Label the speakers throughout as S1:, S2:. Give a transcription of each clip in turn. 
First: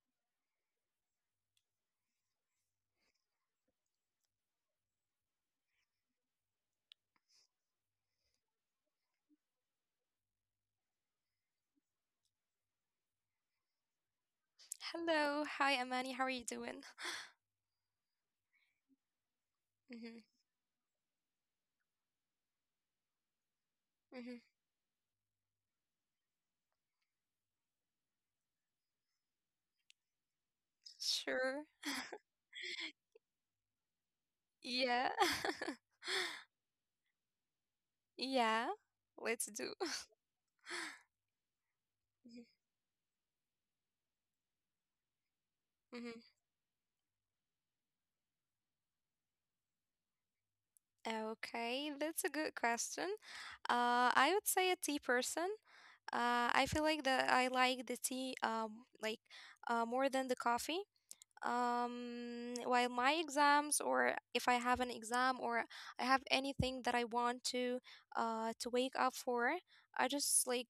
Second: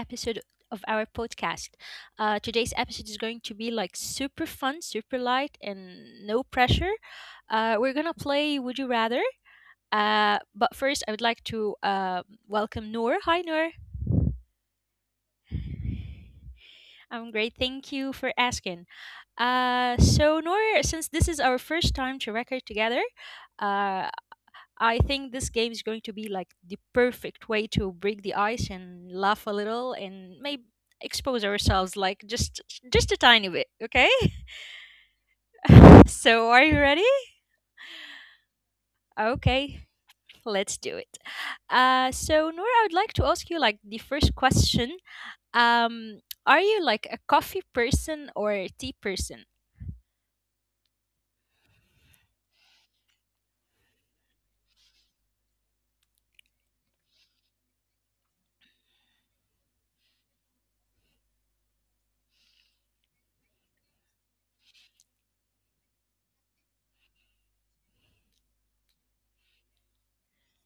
S1: episode of our podcast. Today's episode is going to be like super fun, super light, and no pressure. We're gonna play Would You Rather. But first, I would like to welcome Noor. Hi, Noor.
S2: Hello. Hi, Amani. How are you doing?
S1: I'm great. Thank you for asking. Uh,
S2: Mm-hmm.
S1: so, Noor, since this is our first time to record together, uh,
S2: Mm-hmm.
S1: I think this game is going to be like the perfect way to break the ice and laugh a little and maybe expose
S2: Sure.
S1: ourselves like just a tiny bit, okay?
S2: Yeah.
S1: So are you ready?
S2: Yeah. Let's do.
S1: Okay, let's do it.
S2: Mm-hmm.
S1: So Nora, I would like to ask you like the first question. Are you like a coffee person or a tea person?
S2: mm-hmm. Okay, that's a good question. I would say a tea person. I feel like that I like the tea more than the coffee. While my exams, or if I have an exam, or I have anything that I want to wake up for, I just like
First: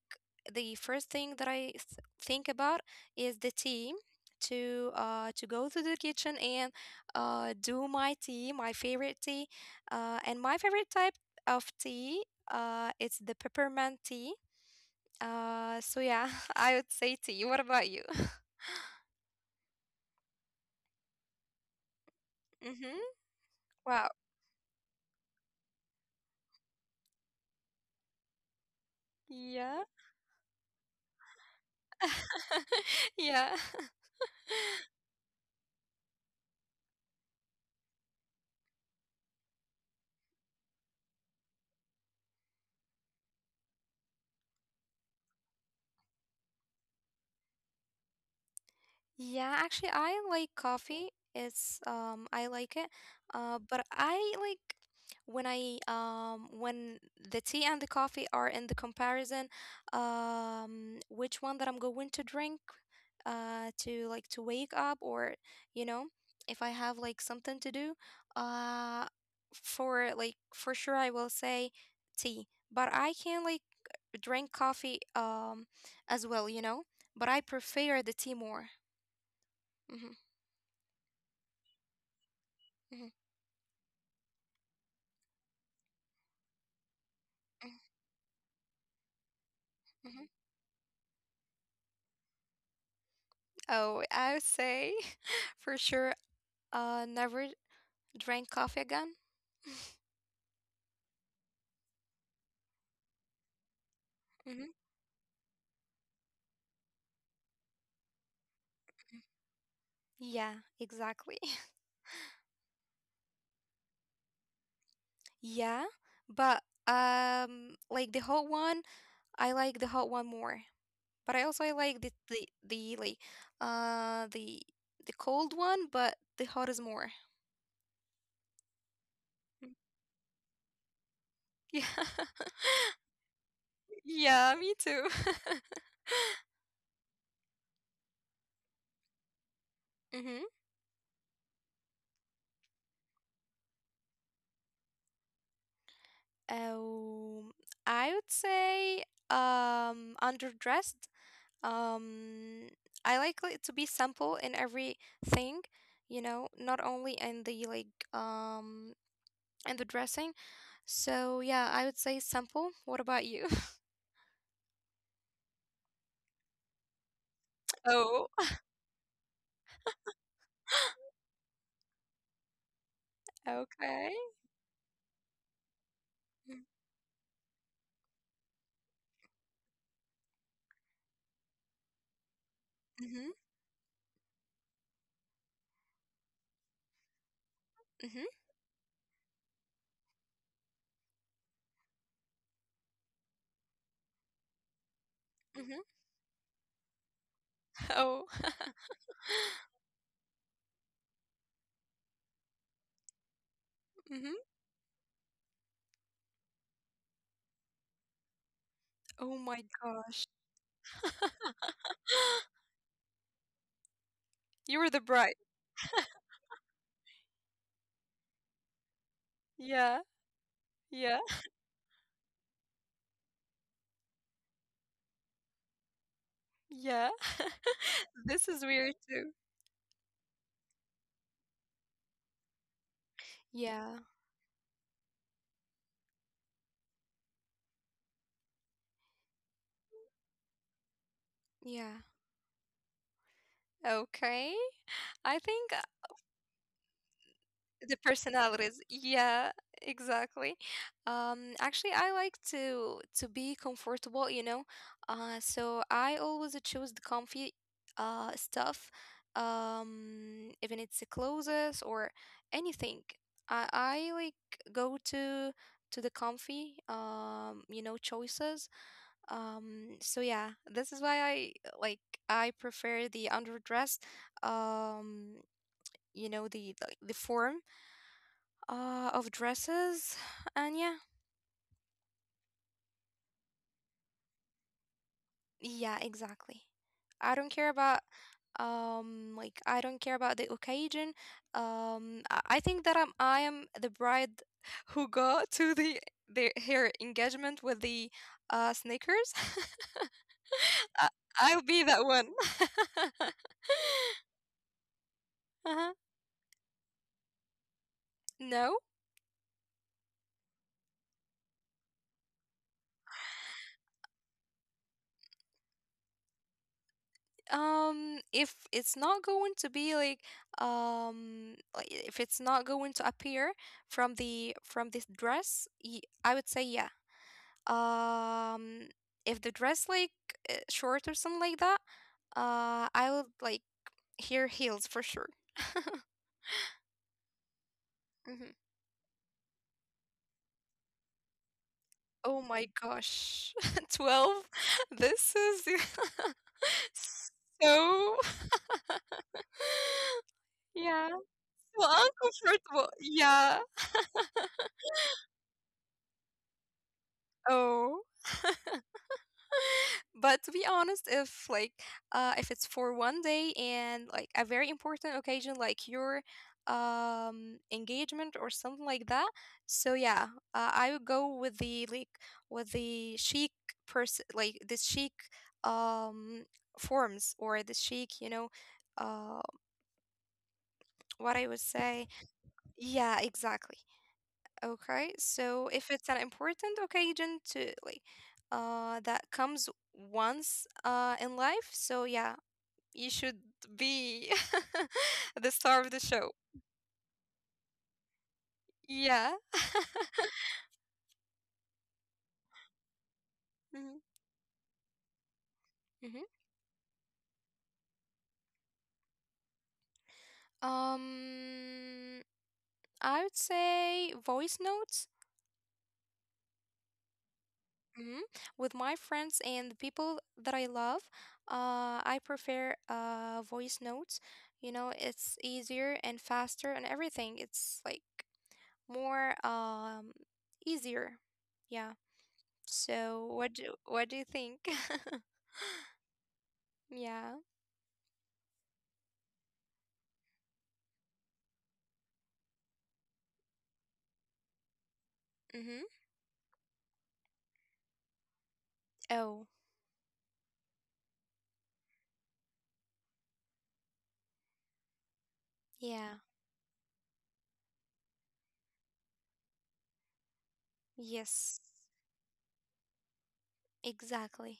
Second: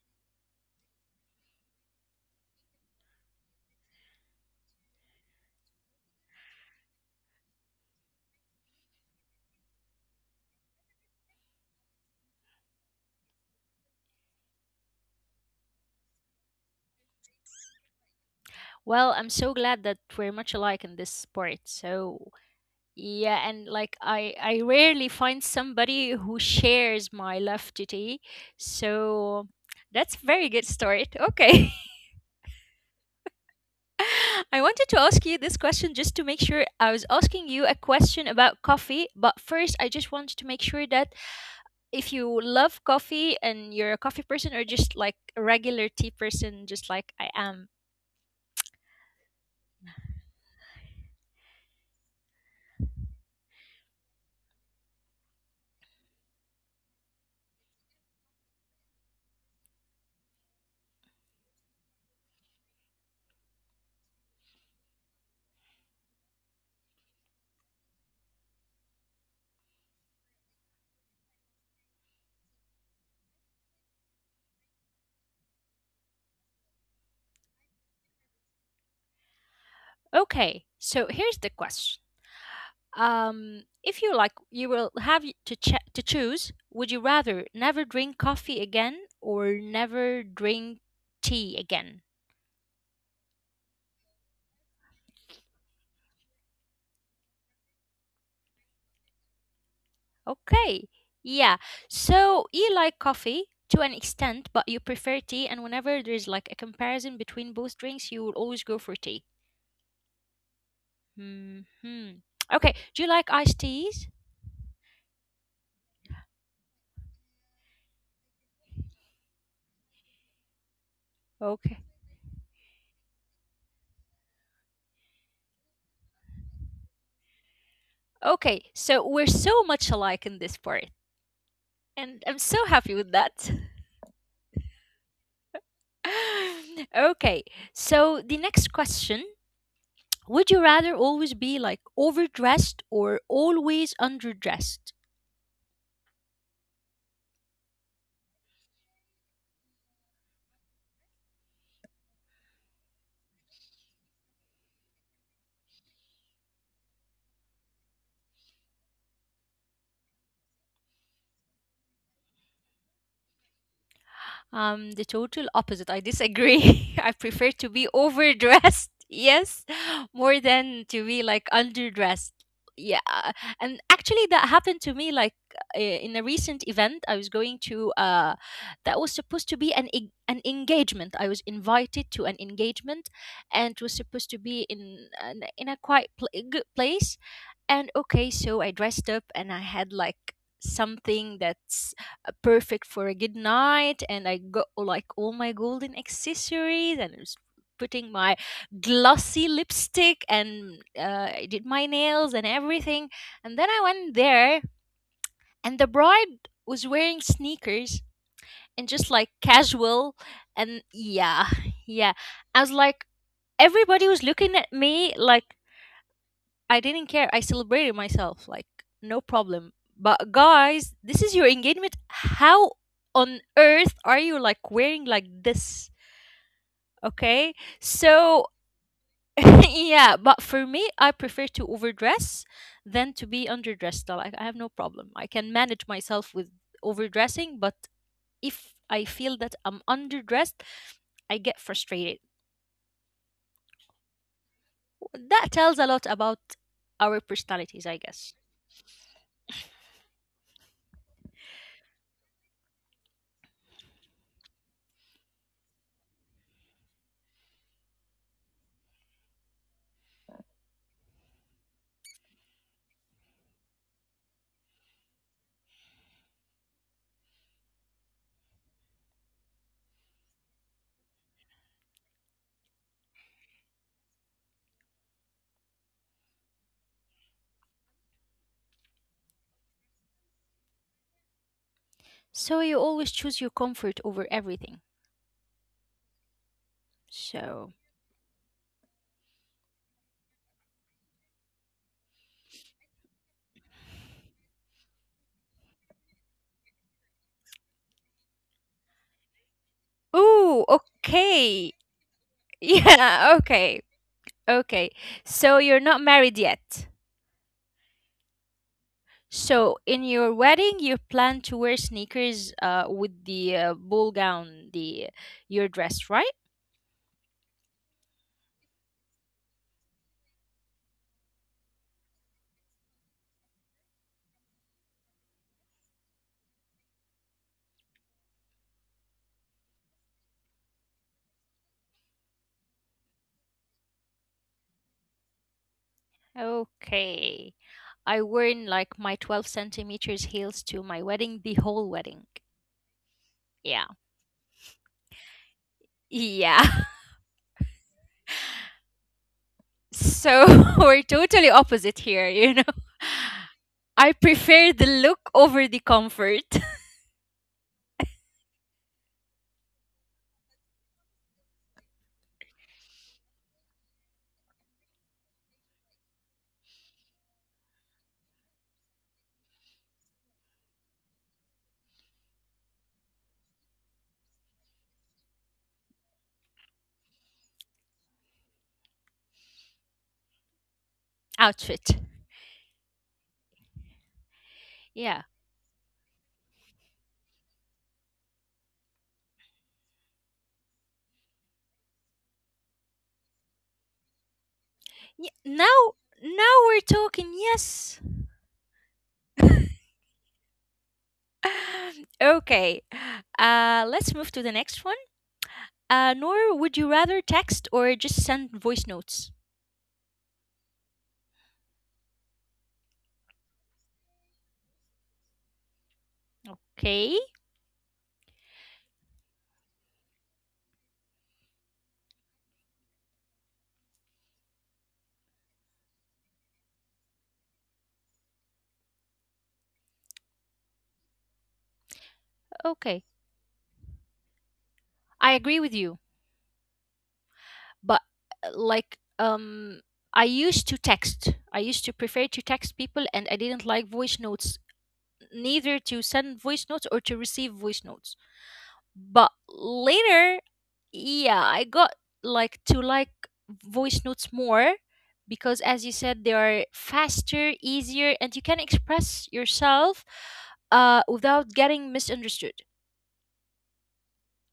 S2: the first thing that I think about is the tea, to go to the kitchen and do my tea, my favorite tea. And my favorite type of tea, it's the peppermint tea. So yeah, I would say tea. What about you?
S1: Well, I'm so glad that we're much alike in this part. So
S2: Mhm.
S1: yeah, and like
S2: Wow.
S1: I rarely find somebody who shares my laughtity. So
S2: Yeah.
S1: that's very good start. Okay.
S2: Yeah.
S1: I wanted to ask you this question just to make sure I was asking you a question about coffee, but first I just wanted to make sure that if you love coffee and you're a coffee person or just like a regular tea person just like I am.
S2: Yeah, actually I like coffee. It's I like it. But I like when I when the tea and the coffee are in the comparison, which one that I'm going to drink, to like to wake up, or you know, if I have like something to do. uh for like, for sure I will say tea. But I can, like, drink coffee as well, but I prefer the tea more. Hmm.
S1: Okay. So here's the question.
S2: Hmm.
S1: If you like, you will have to choose. Would you rather never drink coffee again or
S2: Hmm.
S1: never drink tea again?
S2: Oh, I would say for sure, never drink coffee again.
S1: Okay, yeah. So you like coffee to an extent, but
S2: Hmm.
S1: you prefer tea. And whenever there's like a comparison between both drinks, you will always go for tea.
S2: Yeah, exactly.
S1: Hmm. Okay. Do you like iced teas?
S2: Yeah, but like, the hot one, I like the hot one more. But I also, I
S1: Okay.
S2: like the like uh the the cold one, but the hot is more.
S1: Okay. So we're so
S2: Mm.
S1: much alike in this part,
S2: Yeah,
S1: and I'm so happy with that.
S2: yeah, me too.
S1: Okay, so the next question,
S2: Hmm.
S1: would you rather always be like overdressed or always underdressed?
S2: Um, I would say, underdressed. Um, I like it to be simple in everything, you know, not only in the, like, in the dressing. So yeah, I would say simple. What about you?
S1: The total opposite. I disagree. I prefer to be
S2: Oh,
S1: overdressed, yes, more than to be like underdressed. Yeah, and
S2: okay.
S1: actually that happened to me like in a recent event. I was going to that was supposed to be an engagement. I was invited to an engagement,
S2: Mm-hmm.
S1: and it was supposed to be in a good place. And
S2: Mm-hmm.
S1: okay, so I dressed up and I had like something that perfect for a good night, and I got like all my
S2: Mm-hmm.
S1: golden accessories, and I was putting
S2: Oh.
S1: my glossy lipstick, and I did my nails and everything, and then I went
S2: Mm-hmm.
S1: there, and the bride was wearing sneakers and just
S2: Oh
S1: like
S2: my
S1: casual,
S2: gosh.
S1: and yeah, yeah, I was like, everybody was looking at
S2: You were the
S1: me
S2: bride.
S1: like, I didn't care. I celebrated myself, like no problem.
S2: Yeah.
S1: But guys,
S2: Yeah.
S1: this is your engagement. How on earth are you like wearing like this?
S2: Yeah.
S1: Okay,
S2: This
S1: so
S2: is weird too.
S1: yeah, but for me, I prefer to overdress than to be
S2: Yeah.
S1: underdressed. Like I have no problem. I can manage myself with overdressing, but if I feel that I'm underdressed, I get
S2: Yeah.
S1: frustrated.
S2: Okay. I
S1: That
S2: think,
S1: tells a lot about our personalities,
S2: the
S1: I guess.
S2: personalities. Yeah, exactly. Actually, I like to be comfortable, you know. So I always choose the comfy stuff. Even it's the clothes or anything. I like go to the comfy choices. So yeah, this is why like I prefer the underdressed, um the the form of dresses, and yeah.
S1: So you always choose your comfort over everything.
S2: Yeah, exactly. I don't care
S1: So,
S2: about, like, I don't care about the occasion. I think that I am the bride who got to the her engagement with the sneakers.
S1: ooh,
S2: I- I'll
S1: okay.
S2: be that one.
S1: Yeah, okay. Okay. So you're
S2: Uh-huh.
S1: not married yet.
S2: No.
S1: So in your wedding, you plan to wear sneakers with the ball gown, the your dress, right?
S2: If it's not going to be like, like, if it's not going to appear from this dress, I would say yeah. um if the dress, like, short or something like that, I would like hear heels for sure.
S1: Okay. I
S2: Mhm.
S1: worn like my 12 cm centimeters heels to my wedding the whole wedding.
S2: Oh my gosh.
S1: Yeah.
S2: 12. This is.
S1: Yeah.
S2: So.
S1: So we're
S2: Yeah.
S1: totally
S2: So
S1: opposite here, you know.
S2: uncomfortable, yeah.
S1: I prefer the look over the comfort.
S2: Oh, but to be honest, if, like, if it's for one day and, like, a very important occasion, like your engagement or something like that. So yeah, I would go with the, like, with the chic person, like the chic, um forms, or the chic, you know, uh what I would say.
S1: Outfit.
S2: Yeah, exactly. Okay,
S1: Yeah.
S2: so if it's an important occasion to, like, that comes once in life. So yeah, you should be the star of the
S1: Now
S2: show.
S1: now we're talking. Yes.
S2: Yeah.
S1: Okay.
S2: Mhm.
S1: Let's move to the next one.
S2: Mhm.
S1: Nor, would you rather text or just send voice notes?
S2: Um, I would say voice notes.
S1: Okay?
S2: Mhm. With my friends and the people that I love, I prefer voice notes. You know, it's easier and faster and everything. It's, like, more, easier. Yeah.
S1: Okay.
S2: So what do you think?
S1: I agree with you.
S2: Yeah.
S1: But like I used to prefer to text people, and I didn't like voice notes,
S2: Mhm.
S1: neither to send voice notes or to receive voice notes, but
S2: Oh,
S1: later, yeah, I got like to like voice notes more because as you
S2: yeah.
S1: said they are faster, easier, and you can express yourself without
S2: Yes.
S1: getting misunderstood.
S2: Exactly.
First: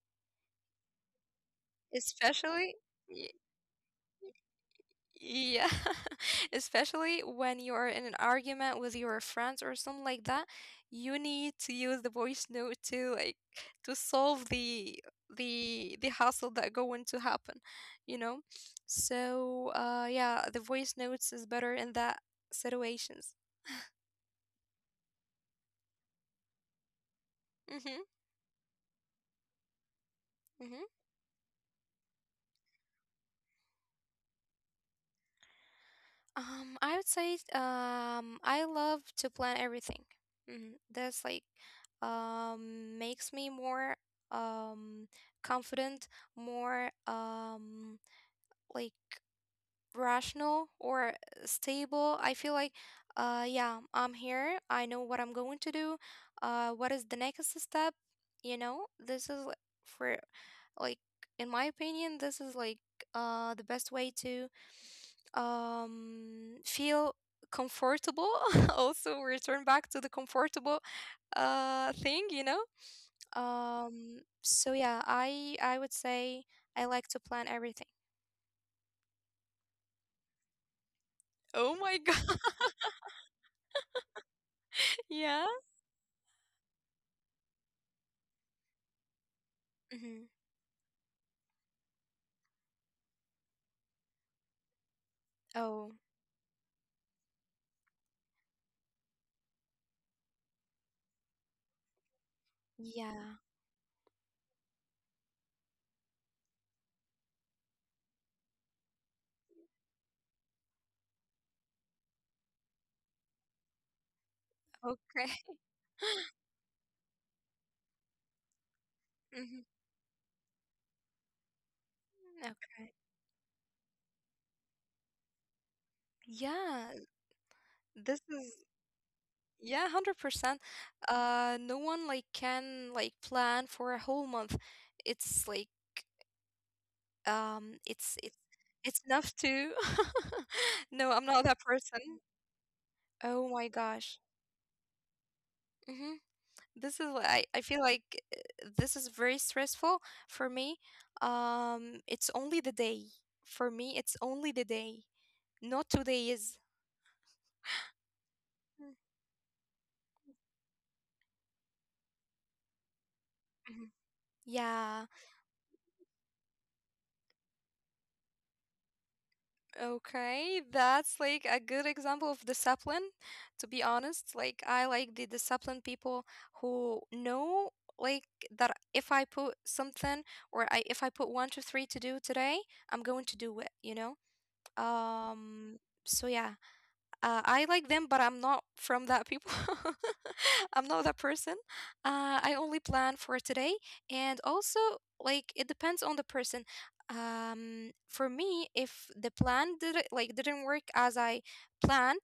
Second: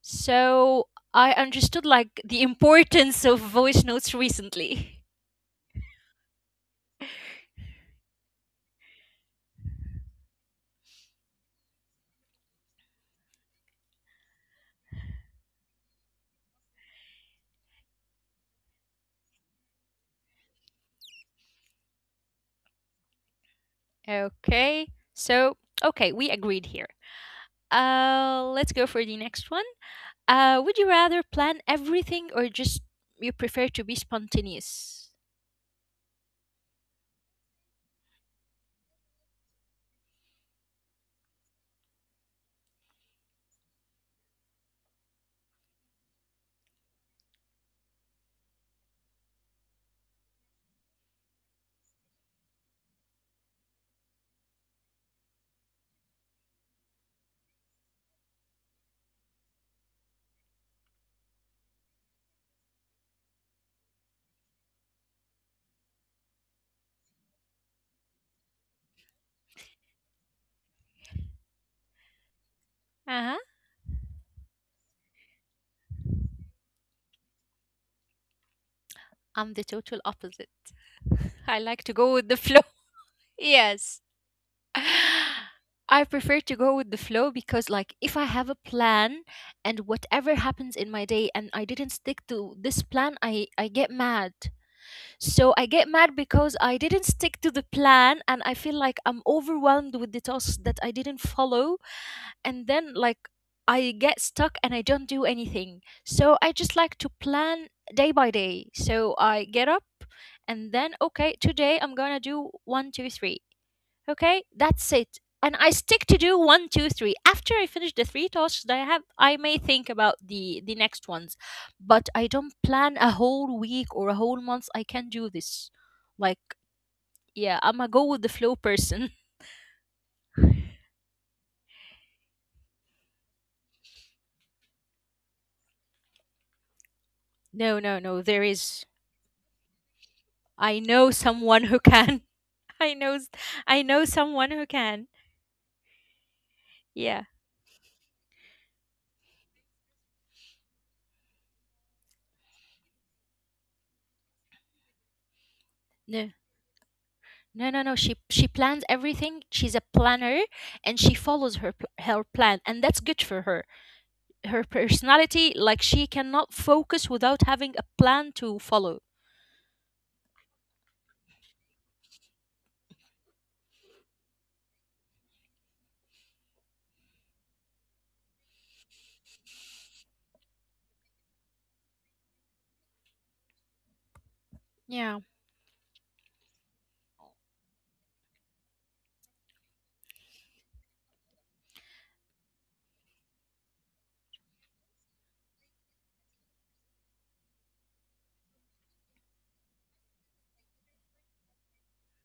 S1: So I understood like the
S2: Especially,
S1: importance
S2: y-
S1: of voice notes recently.
S2: yeah, especially when you are in an argument with your friends or something like that, you need to use the voice note to, like, to solve the hassle that going to happen, you know? So, yeah, the voice notes is better in that situations.
S1: Okay. So, okay, we agreed here.
S2: Mm-hmm.
S1: Let's go for the next one. Would
S2: Mm-hmm.
S1: you rather plan everything or just you prefer to be spontaneous?
S2: I would say, I love to plan everything. Mm, that's, like, makes me more, um confident, more, like, rational or stable. I feel like, yeah, I'm here. I know what I'm going to do. What is the next step? You know, this is for, like, in my opinion, this is, like, the best way to, feel comfortable. Also, return back to the comfortable thing. You know.
S1: Uh-huh.
S2: So yeah, I would say I like to plan everything.
S1: I'm the total opposite. I
S2: Oh
S1: like to
S2: my
S1: go with the
S2: God.
S1: flow. Yes.
S2: Yeah.
S1: I prefer to go with the flow because like if I have a plan and
S2: Mhm.
S1: whatever happens in my day and I didn't stick to this plan, I get mad. So I get
S2: Oh,
S1: mad because I didn't stick to the plan and I feel like I'm overwhelmed with the tasks that I didn't follow. And then, like,
S2: yeah.
S1: I get stuck and I don't do anything. So I just like to plan day by day. So I get up, and then, okay, today I'm gonna do one, two, three. Okay, that's it.
S2: Okay.
S1: And I stick to do one, two, three. After I finish the three tasks that I have, I may
S2: Mhm.
S1: think about the next ones, but I don't
S2: Okay.
S1: plan a whole week or a whole month. I can not do this. Like,
S2: Yeah,
S1: yeah, I'm a go
S2: this
S1: with the
S2: is,
S1: flow person.
S2: yeah, 100%. No one, like, can, like, plan for a whole month. It's, like,
S1: No, no,
S2: it's
S1: no.
S2: it's
S1: There is.
S2: it's enough to.
S1: I
S2: No,
S1: know
S2: I'm not that
S1: someone who
S2: person.
S1: can. I know.
S2: Oh my
S1: I know
S2: gosh.
S1: someone who can.
S2: Hmm. This is what
S1: Yeah.
S2: I feel like, this is very stressful for me. It's only the day. For me, it's only the day, not two
S1: No.
S2: days.
S1: No, no, no. She plans everything. She's a planner, and she follows her plan, and that's good for her. Her
S2: Yeah,
S1: personality like she cannot focus without having a plan to follow.
S2: okay. That's, like, a good example of discipline, to be honest. Like, I like the disciplined people who know, like, that if I put something, or I if I put one, two, three to do today, I'm going to do it, you know?
S1: Yeah,
S2: Um, so yeah. I like them, but I'm not from that people. I'm not that person. I only plan for today, and also, like, it depends on the person. For me, if the plan didn't work as I planned,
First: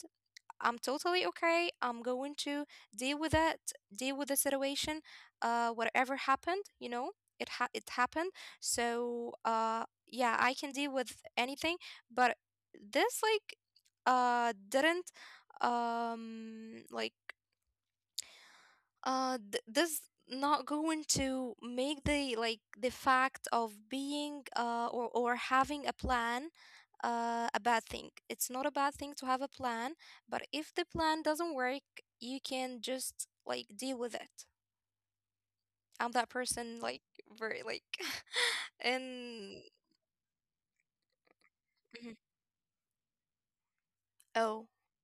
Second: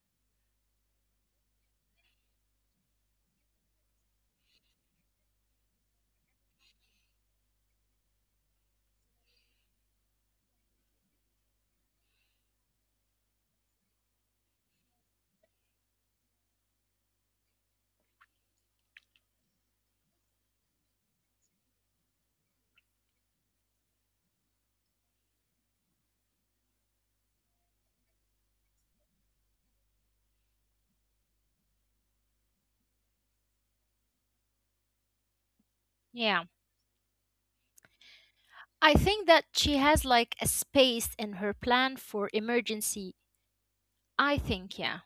S2: I'm totally okay. I'm going to deal with it, deal with the situation. Whatever happened, you know, it happened. So, yeah, I can deal with anything. But this, like, didn't, like, this not going to make the, like, the fact of being, or having a plan, a bad thing. It's not a bad thing to have a plan, but if the plan doesn't work, you can just, like, deal with it. I'm that
S1: yeah.
S2: person, like, very, like.
S1: I think that
S2: And.
S1: she has like a space in her plan
S2: Mhm.
S1: for emergency. I
S2: Oh
S1: think, yeah.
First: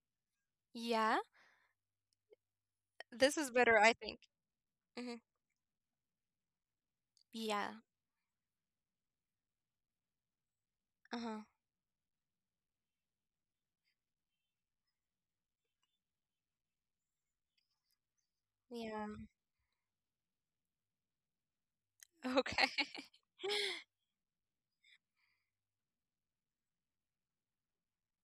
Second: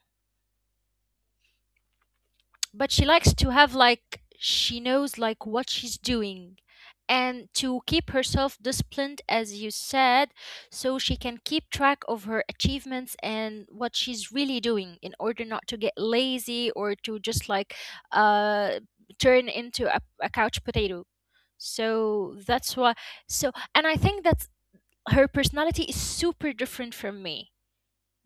S2: yeah,
S1: But she likes
S2: this
S1: to
S2: is
S1: have
S2: better, I
S1: like
S2: think.
S1: she
S2: Hmm.
S1: knows like what she's doing and
S2: Yeah.
S1: to keep herself disciplined as you said, so she can
S2: Uh-huh.
S1: keep track of her achievements and what she's really doing in order not to get lazy or to just like uh
S2: Yeah.
S1: turn into a couch potato. So
S2: Okay.
S1: that's why, so and I think that her personality is super different from me.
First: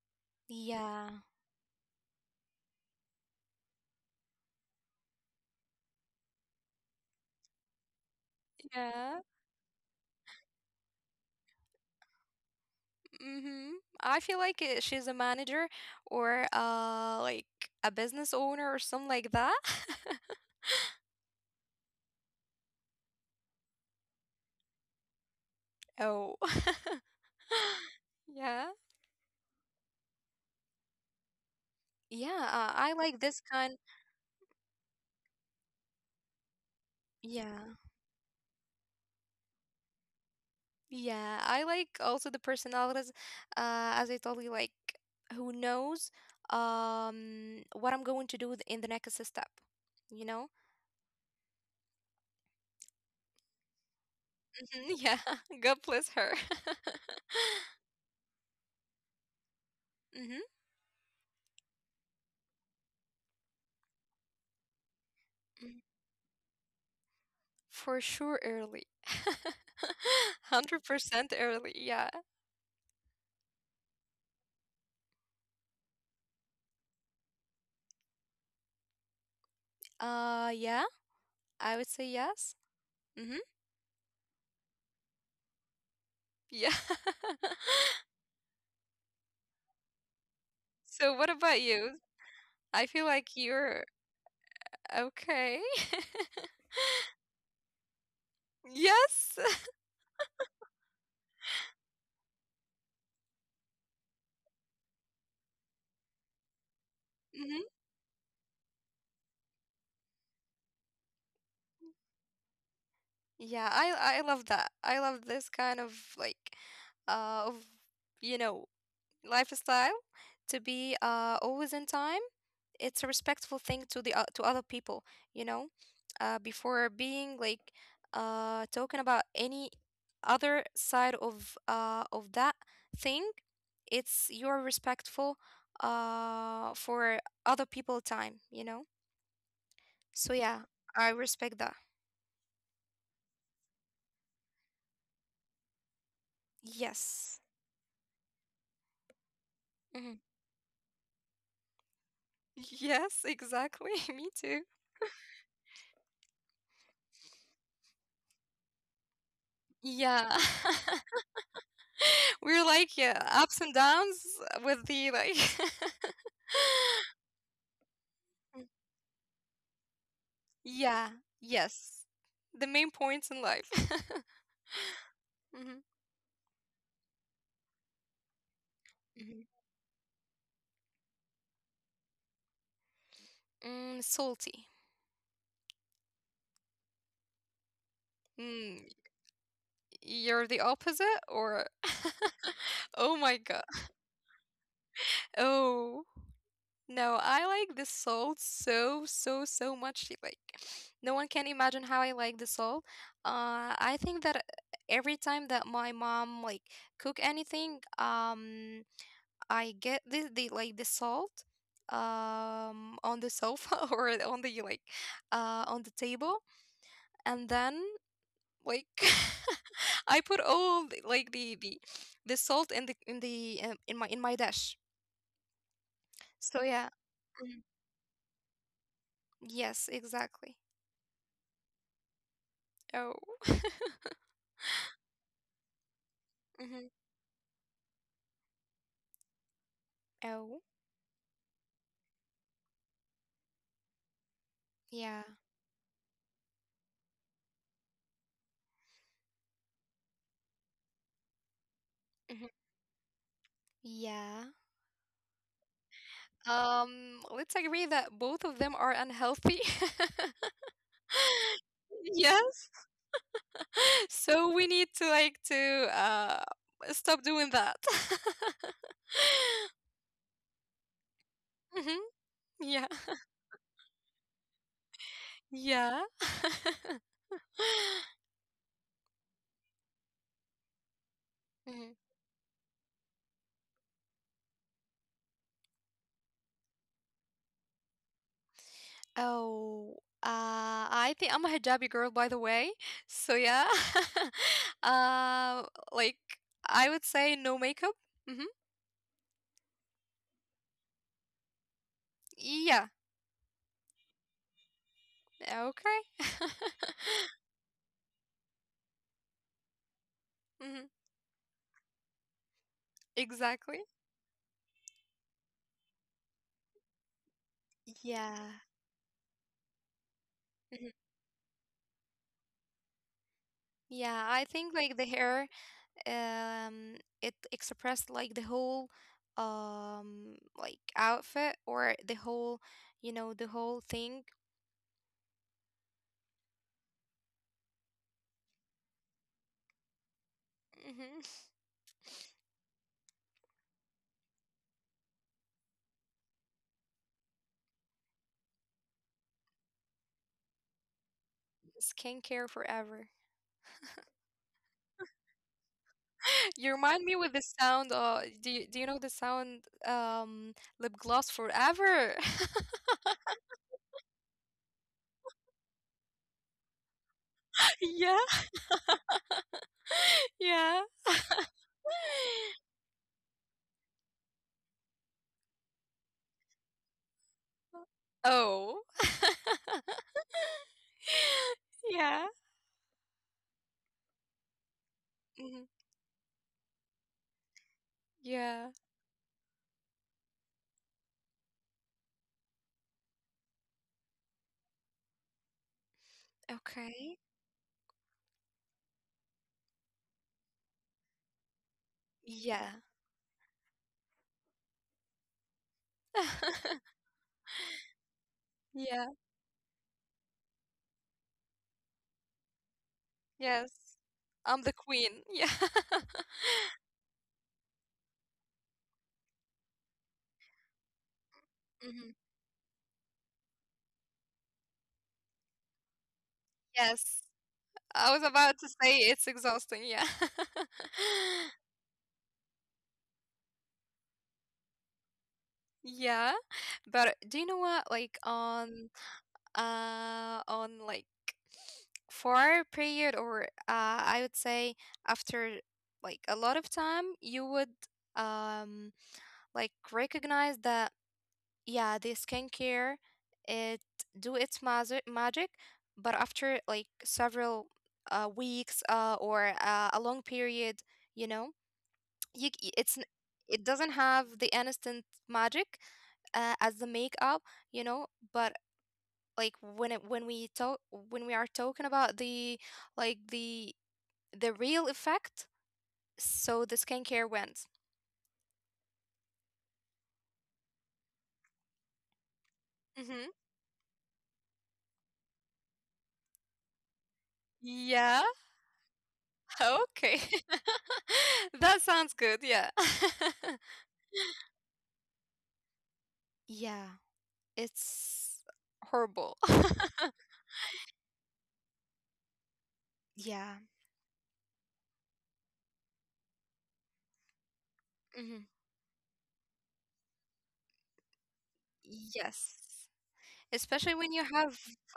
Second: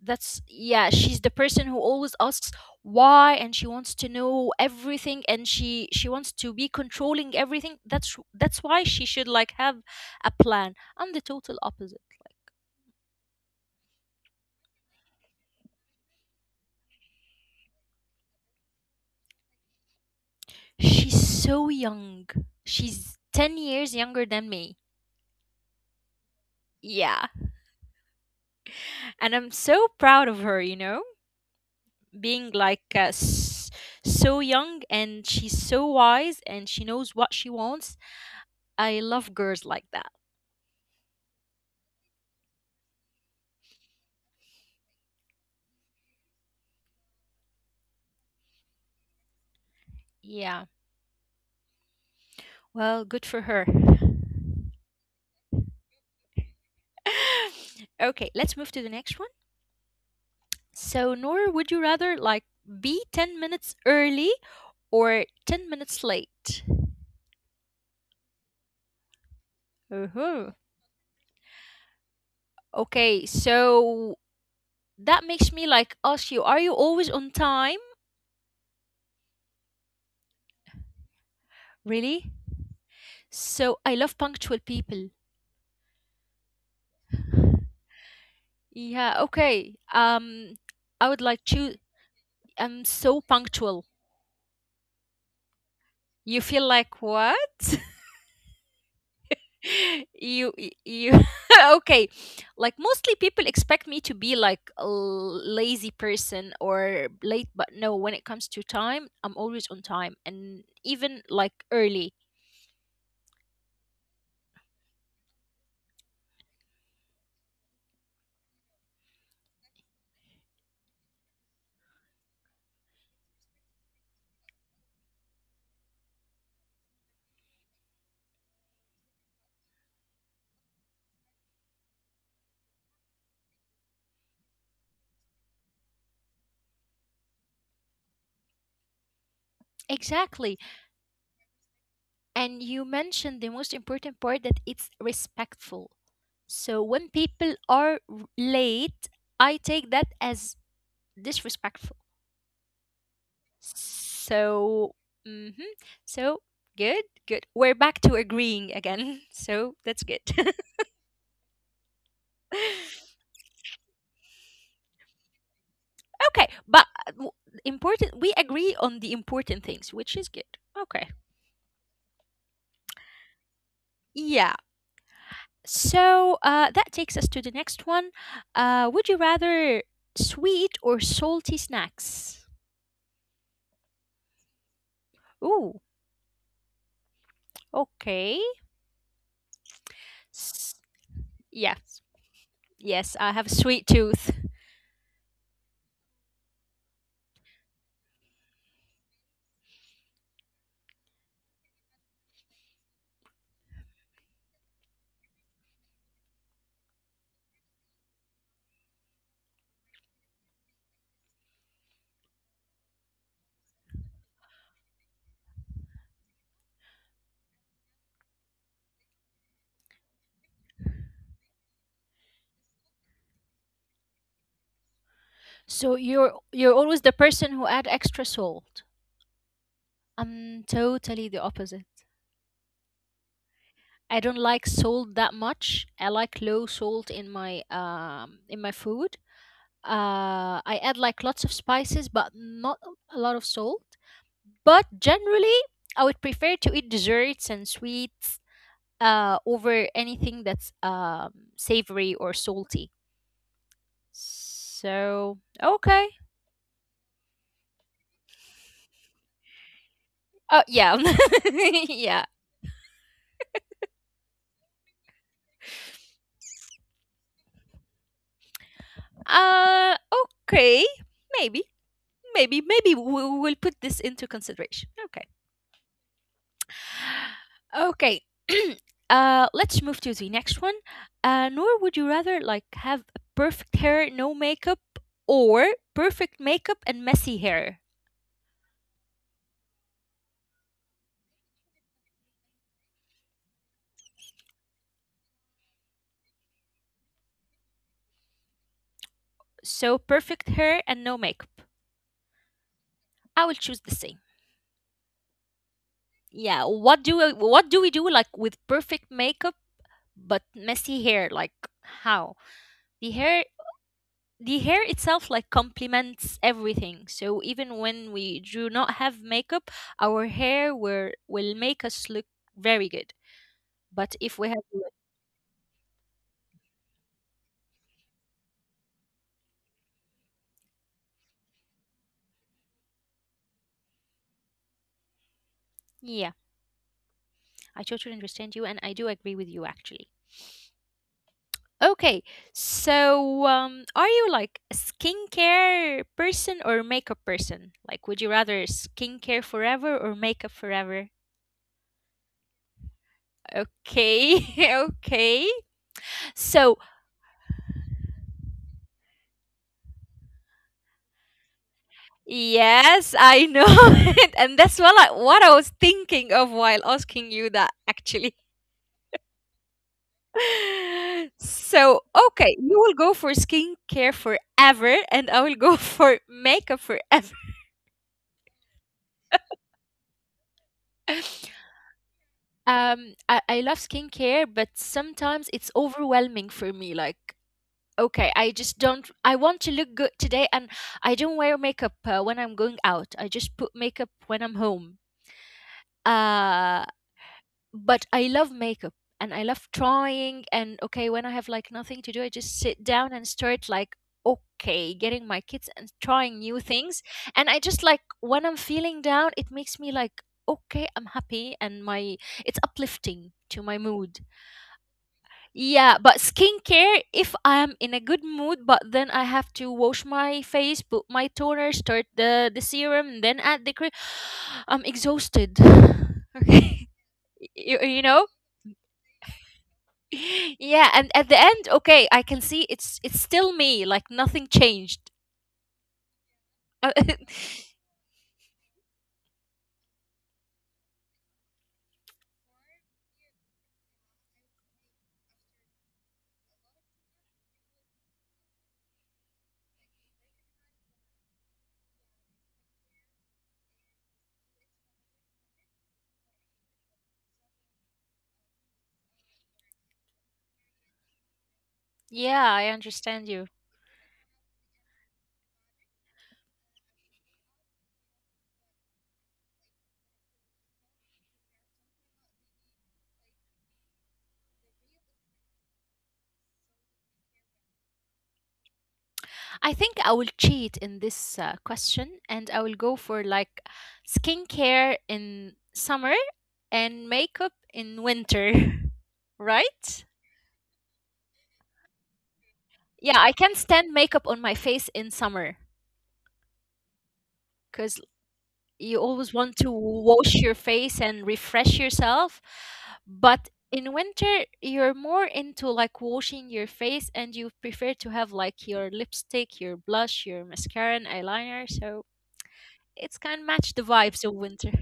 S1: That's, yeah,
S2: Yeah.
S1: she's the person who always asks why, and she wants to know everything, and she wants to be controlling everything. That's why she
S2: Yeah.
S1: should like have a plan. I'm the total opposite.
S2: Mm-hmm. I feel like, she's a manager, or, uh, like, a business owner or something like that.
S1: She's so young. She's 10 years younger than me.
S2: Oh.
S1: Yeah,
S2: Yeah.
S1: and I'm so proud of her, you know,
S2: Yeah,
S1: being like
S2: I like this kind.
S1: so young, and she's so wise and she knows what she
S2: Yeah.
S1: wants. I love girls like that.
S2: Yeah, I like also the personalities, as I told you, like, who knows, what I'm going to do in the next step, you know?
S1: Yeah, well, good for her.
S2: Mhm. Yeah. God bless her.
S1: Okay, let's move to the next one.
S2: Mm-hmm.
S1: So, Nora, would you rather like be 10 minutes early or 10 minutes late?
S2: For sure, early.
S1: Uh-huh.
S2: 100% early. Yeah.
S1: Okay, so that makes me like ask you, are you always on time?
S2: Yeah, I would say
S1: Really?
S2: yes. Mm-hmm.
S1: So, I love punctual people.
S2: Yeah.
S1: Yeah, okay. I
S2: So
S1: would
S2: what
S1: like
S2: about
S1: to,
S2: you?
S1: I'm
S2: I feel
S1: so
S2: like you're
S1: punctual.
S2: okay.
S1: You feel like what?
S2: Yes.
S1: you y- you Okay, like mostly people expect me to be like lazy person or late,
S2: Hmm.
S1: but no, when it comes to time, I'm always on time and even like early.
S2: Yeah, I love that. I love this kind of, like, of, you know, lifestyle. To be, always in time, it's a respectful thing to to other people, you know. Before being, like, talking about any other side of, of that thing, it's, you're respectful, for other people time, you know. So
S1: Exactly,
S2: yeah, I respect that.
S1: and you mentioned the most important part that it's respectful. So when
S2: Yes.
S1: people are late, I take that
S2: Mhm.
S1: as disrespectful.
S2: Yes, exactly. Me too.
S1: So, hmm, so good, good. We're back to agreeing again. So that's good.
S2: Yeah. We're, like, yeah, ups and downs with the, like.
S1: Okay, but important. We agree on the important things, which is good. Okay.
S2: Yeah, yes. The main points in life.
S1: Yeah.
S2: Hmm.
S1: So that takes us to the next one. Would you
S2: Hmm.
S1: rather sweet or salty snacks?
S2: Mm, salty.
S1: Ooh. Okay.
S2: Mm, you're the
S1: S-
S2: opposite, or?
S1: yes. Yes,
S2: Oh
S1: I
S2: my
S1: have a
S2: God.
S1: sweet tooth.
S2: Oh, no, I like the salt so, so, so much. Like, no one can imagine how I like the salt. I think that every time that my mom, like, cook anything, I get the like the salt on the sofa, or on the, like, on the table, and then, like, I put all the, like, the salt in the, in my dish.
S1: So
S2: So
S1: you're
S2: yeah.
S1: always the person
S2: Mm.
S1: who add extra salt.
S2: Yes, exactly.
S1: I'm totally the opposite.
S2: Oh.
S1: I don't like salt that much. I like low
S2: Hmm.
S1: salt in my food.
S2: Oh.
S1: I add like lots of spices, but not a lot of salt. But
S2: Yeah.
S1: generally, I would prefer to eat desserts and sweets over anything that's savory or
S2: Hmm.
S1: salty.
S2: Yeah.
S1: So okay.
S2: Let's agree that both of them are unhealthy.
S1: Oh yeah, yeah.
S2: Yeah. So we need to, like, to, stop doing that.
S1: Uh, okay. Maybe,
S2: Mhm.
S1: maybe,
S2: Yeah,
S1: maybe we will put this into consideration. Okay.
S2: yeah.
S1: Okay. Let's move to the next one. Nor,
S2: Mhm.
S1: would you rather like have perfect hair, no makeup, or perfect makeup and messy hair?
S2: Oh, I think I'm a hijabi girl, by the way. So yeah, uh like, I would say no makeup. Hmm.
S1: So perfect hair and no makeup.
S2: Yeah.
S1: I will choose the same.
S2: Okay.
S1: Yeah. What do we do like with perfect makeup but
S2: Hmm.
S1: messy hair? Like how the hair
S2: Exactly.
S1: the hair itself like complements everything. So even when
S2: Yeah.
S1: we do not have makeup, our hair
S2: Mhm.
S1: will make us look very good. But
S2: Yeah, I
S1: if we have,
S2: think, like, the hair, um it expressed, like, the whole, like, outfit, or the whole, you know, the whole thing.
S1: yeah, I totally understand you, and I do agree with you actually.
S2: Hmm.
S1: Okay, so are you like a skincare person or makeup person? Like, would you rather skincare forever or makeup forever?
S2: Skincare forever.
S1: Okay, okay.
S2: You
S1: So
S2: remind me with the sound, do you know the sound, um lip gloss forever?
S1: yes, I know it, and that's what what I was thinking of while asking you that
S2: Yeah.
S1: actually.
S2: Yeah.
S1: So, okay, you will go for skincare forever, and I will go for makeup forever.
S2: Oh. Yeah.
S1: I love skincare, but
S2: Mhm.
S1: sometimes it's overwhelming for me. Like, okay,
S2: Yeah.
S1: I just don't, I want to look good today, and I don't wear makeup when I'm going out. I just put makeup when I'm home. Uh,
S2: Okay.
S1: but I love makeup and I love trying. And okay, when I have like nothing to do, I just
S2: Yeah.
S1: sit down and start like, okay, getting my kids and trying new things. And I just like when I'm
S2: Yeah.
S1: feeling down, it makes me like, okay, I'm happy and my it's uplifting
S2: Yes,
S1: to my mood.
S2: I'm the queen. Yeah.
S1: Yeah, but skincare, if I am in a good mood, but then I have to wash my face, put my toner, start the serum, and then add the cream. I'm exhausted. Okay.
S2: Yes.
S1: You,
S2: I
S1: you
S2: was
S1: know?
S2: about to say, it's exhausting, yeah.
S1: Yeah, and at the end, okay, I can see it's still me, like nothing changed.
S2: Yeah.
S1: Uh,
S2: But do you know what? Like on like for four period or I would say after like a lot of time you would um like recognize that, yeah, the skincare it do its magic, but after like several weeks or a long period, you know? You
S1: yeah,
S2: c-
S1: I
S2: it's n-
S1: understand you.
S2: It doesn't have the instant magic, as the makeup, you know. But when we are talking about like the the real effect, so the skincare wins.
S1: I think I will cheat in this question, and I will go
S2: Mm-hmm.
S1: for like skincare in summer and makeup in
S2: Yeah,
S1: winter.
S2: okay.
S1: Right.
S2: That sounds good, yeah.
S1: Yeah, I can stand makeup on my face in summer
S2: Yeah,
S1: because
S2: it's
S1: you
S2: horrible.
S1: always want to wash your face and refresh yourself.
S2: Yeah.
S1: But in winter, you're more into like washing your face, and you prefer to have
S2: Hmm.
S1: like your lipstick, your blush, your mascara, and eyeliner. So
S2: Yes,
S1: it's kind of match
S2: especially
S1: the
S2: when you
S1: vibes of
S2: have,
S1: winter.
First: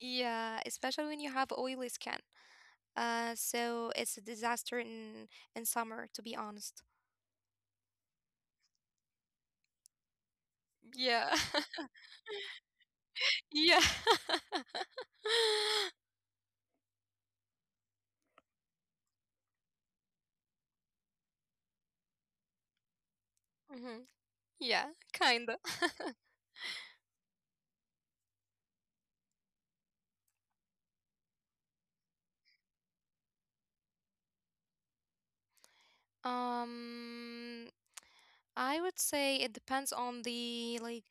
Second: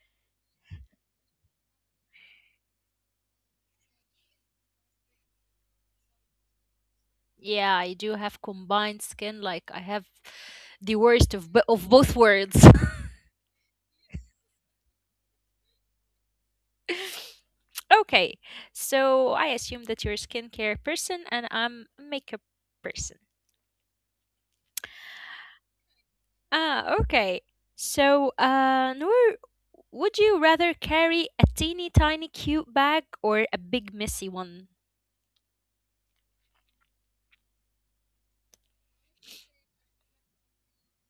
S2: yeah, especially when you have oily skin. So it's a disaster in summer, to be honest.
S1: Yeah, I do have combined skin. Like I have the
S2: Yeah.
S1: worst of, of both worlds.
S2: Yeah.
S1: Okay, so I assume that you're a skincare person and I'm a makeup person.
S2: Hmm. Yeah, kinda.
S1: Ah, okay. So, Noor, would you rather carry a teeny tiny cute bag or a big messy one?
S2: Um, I would say it depends on the like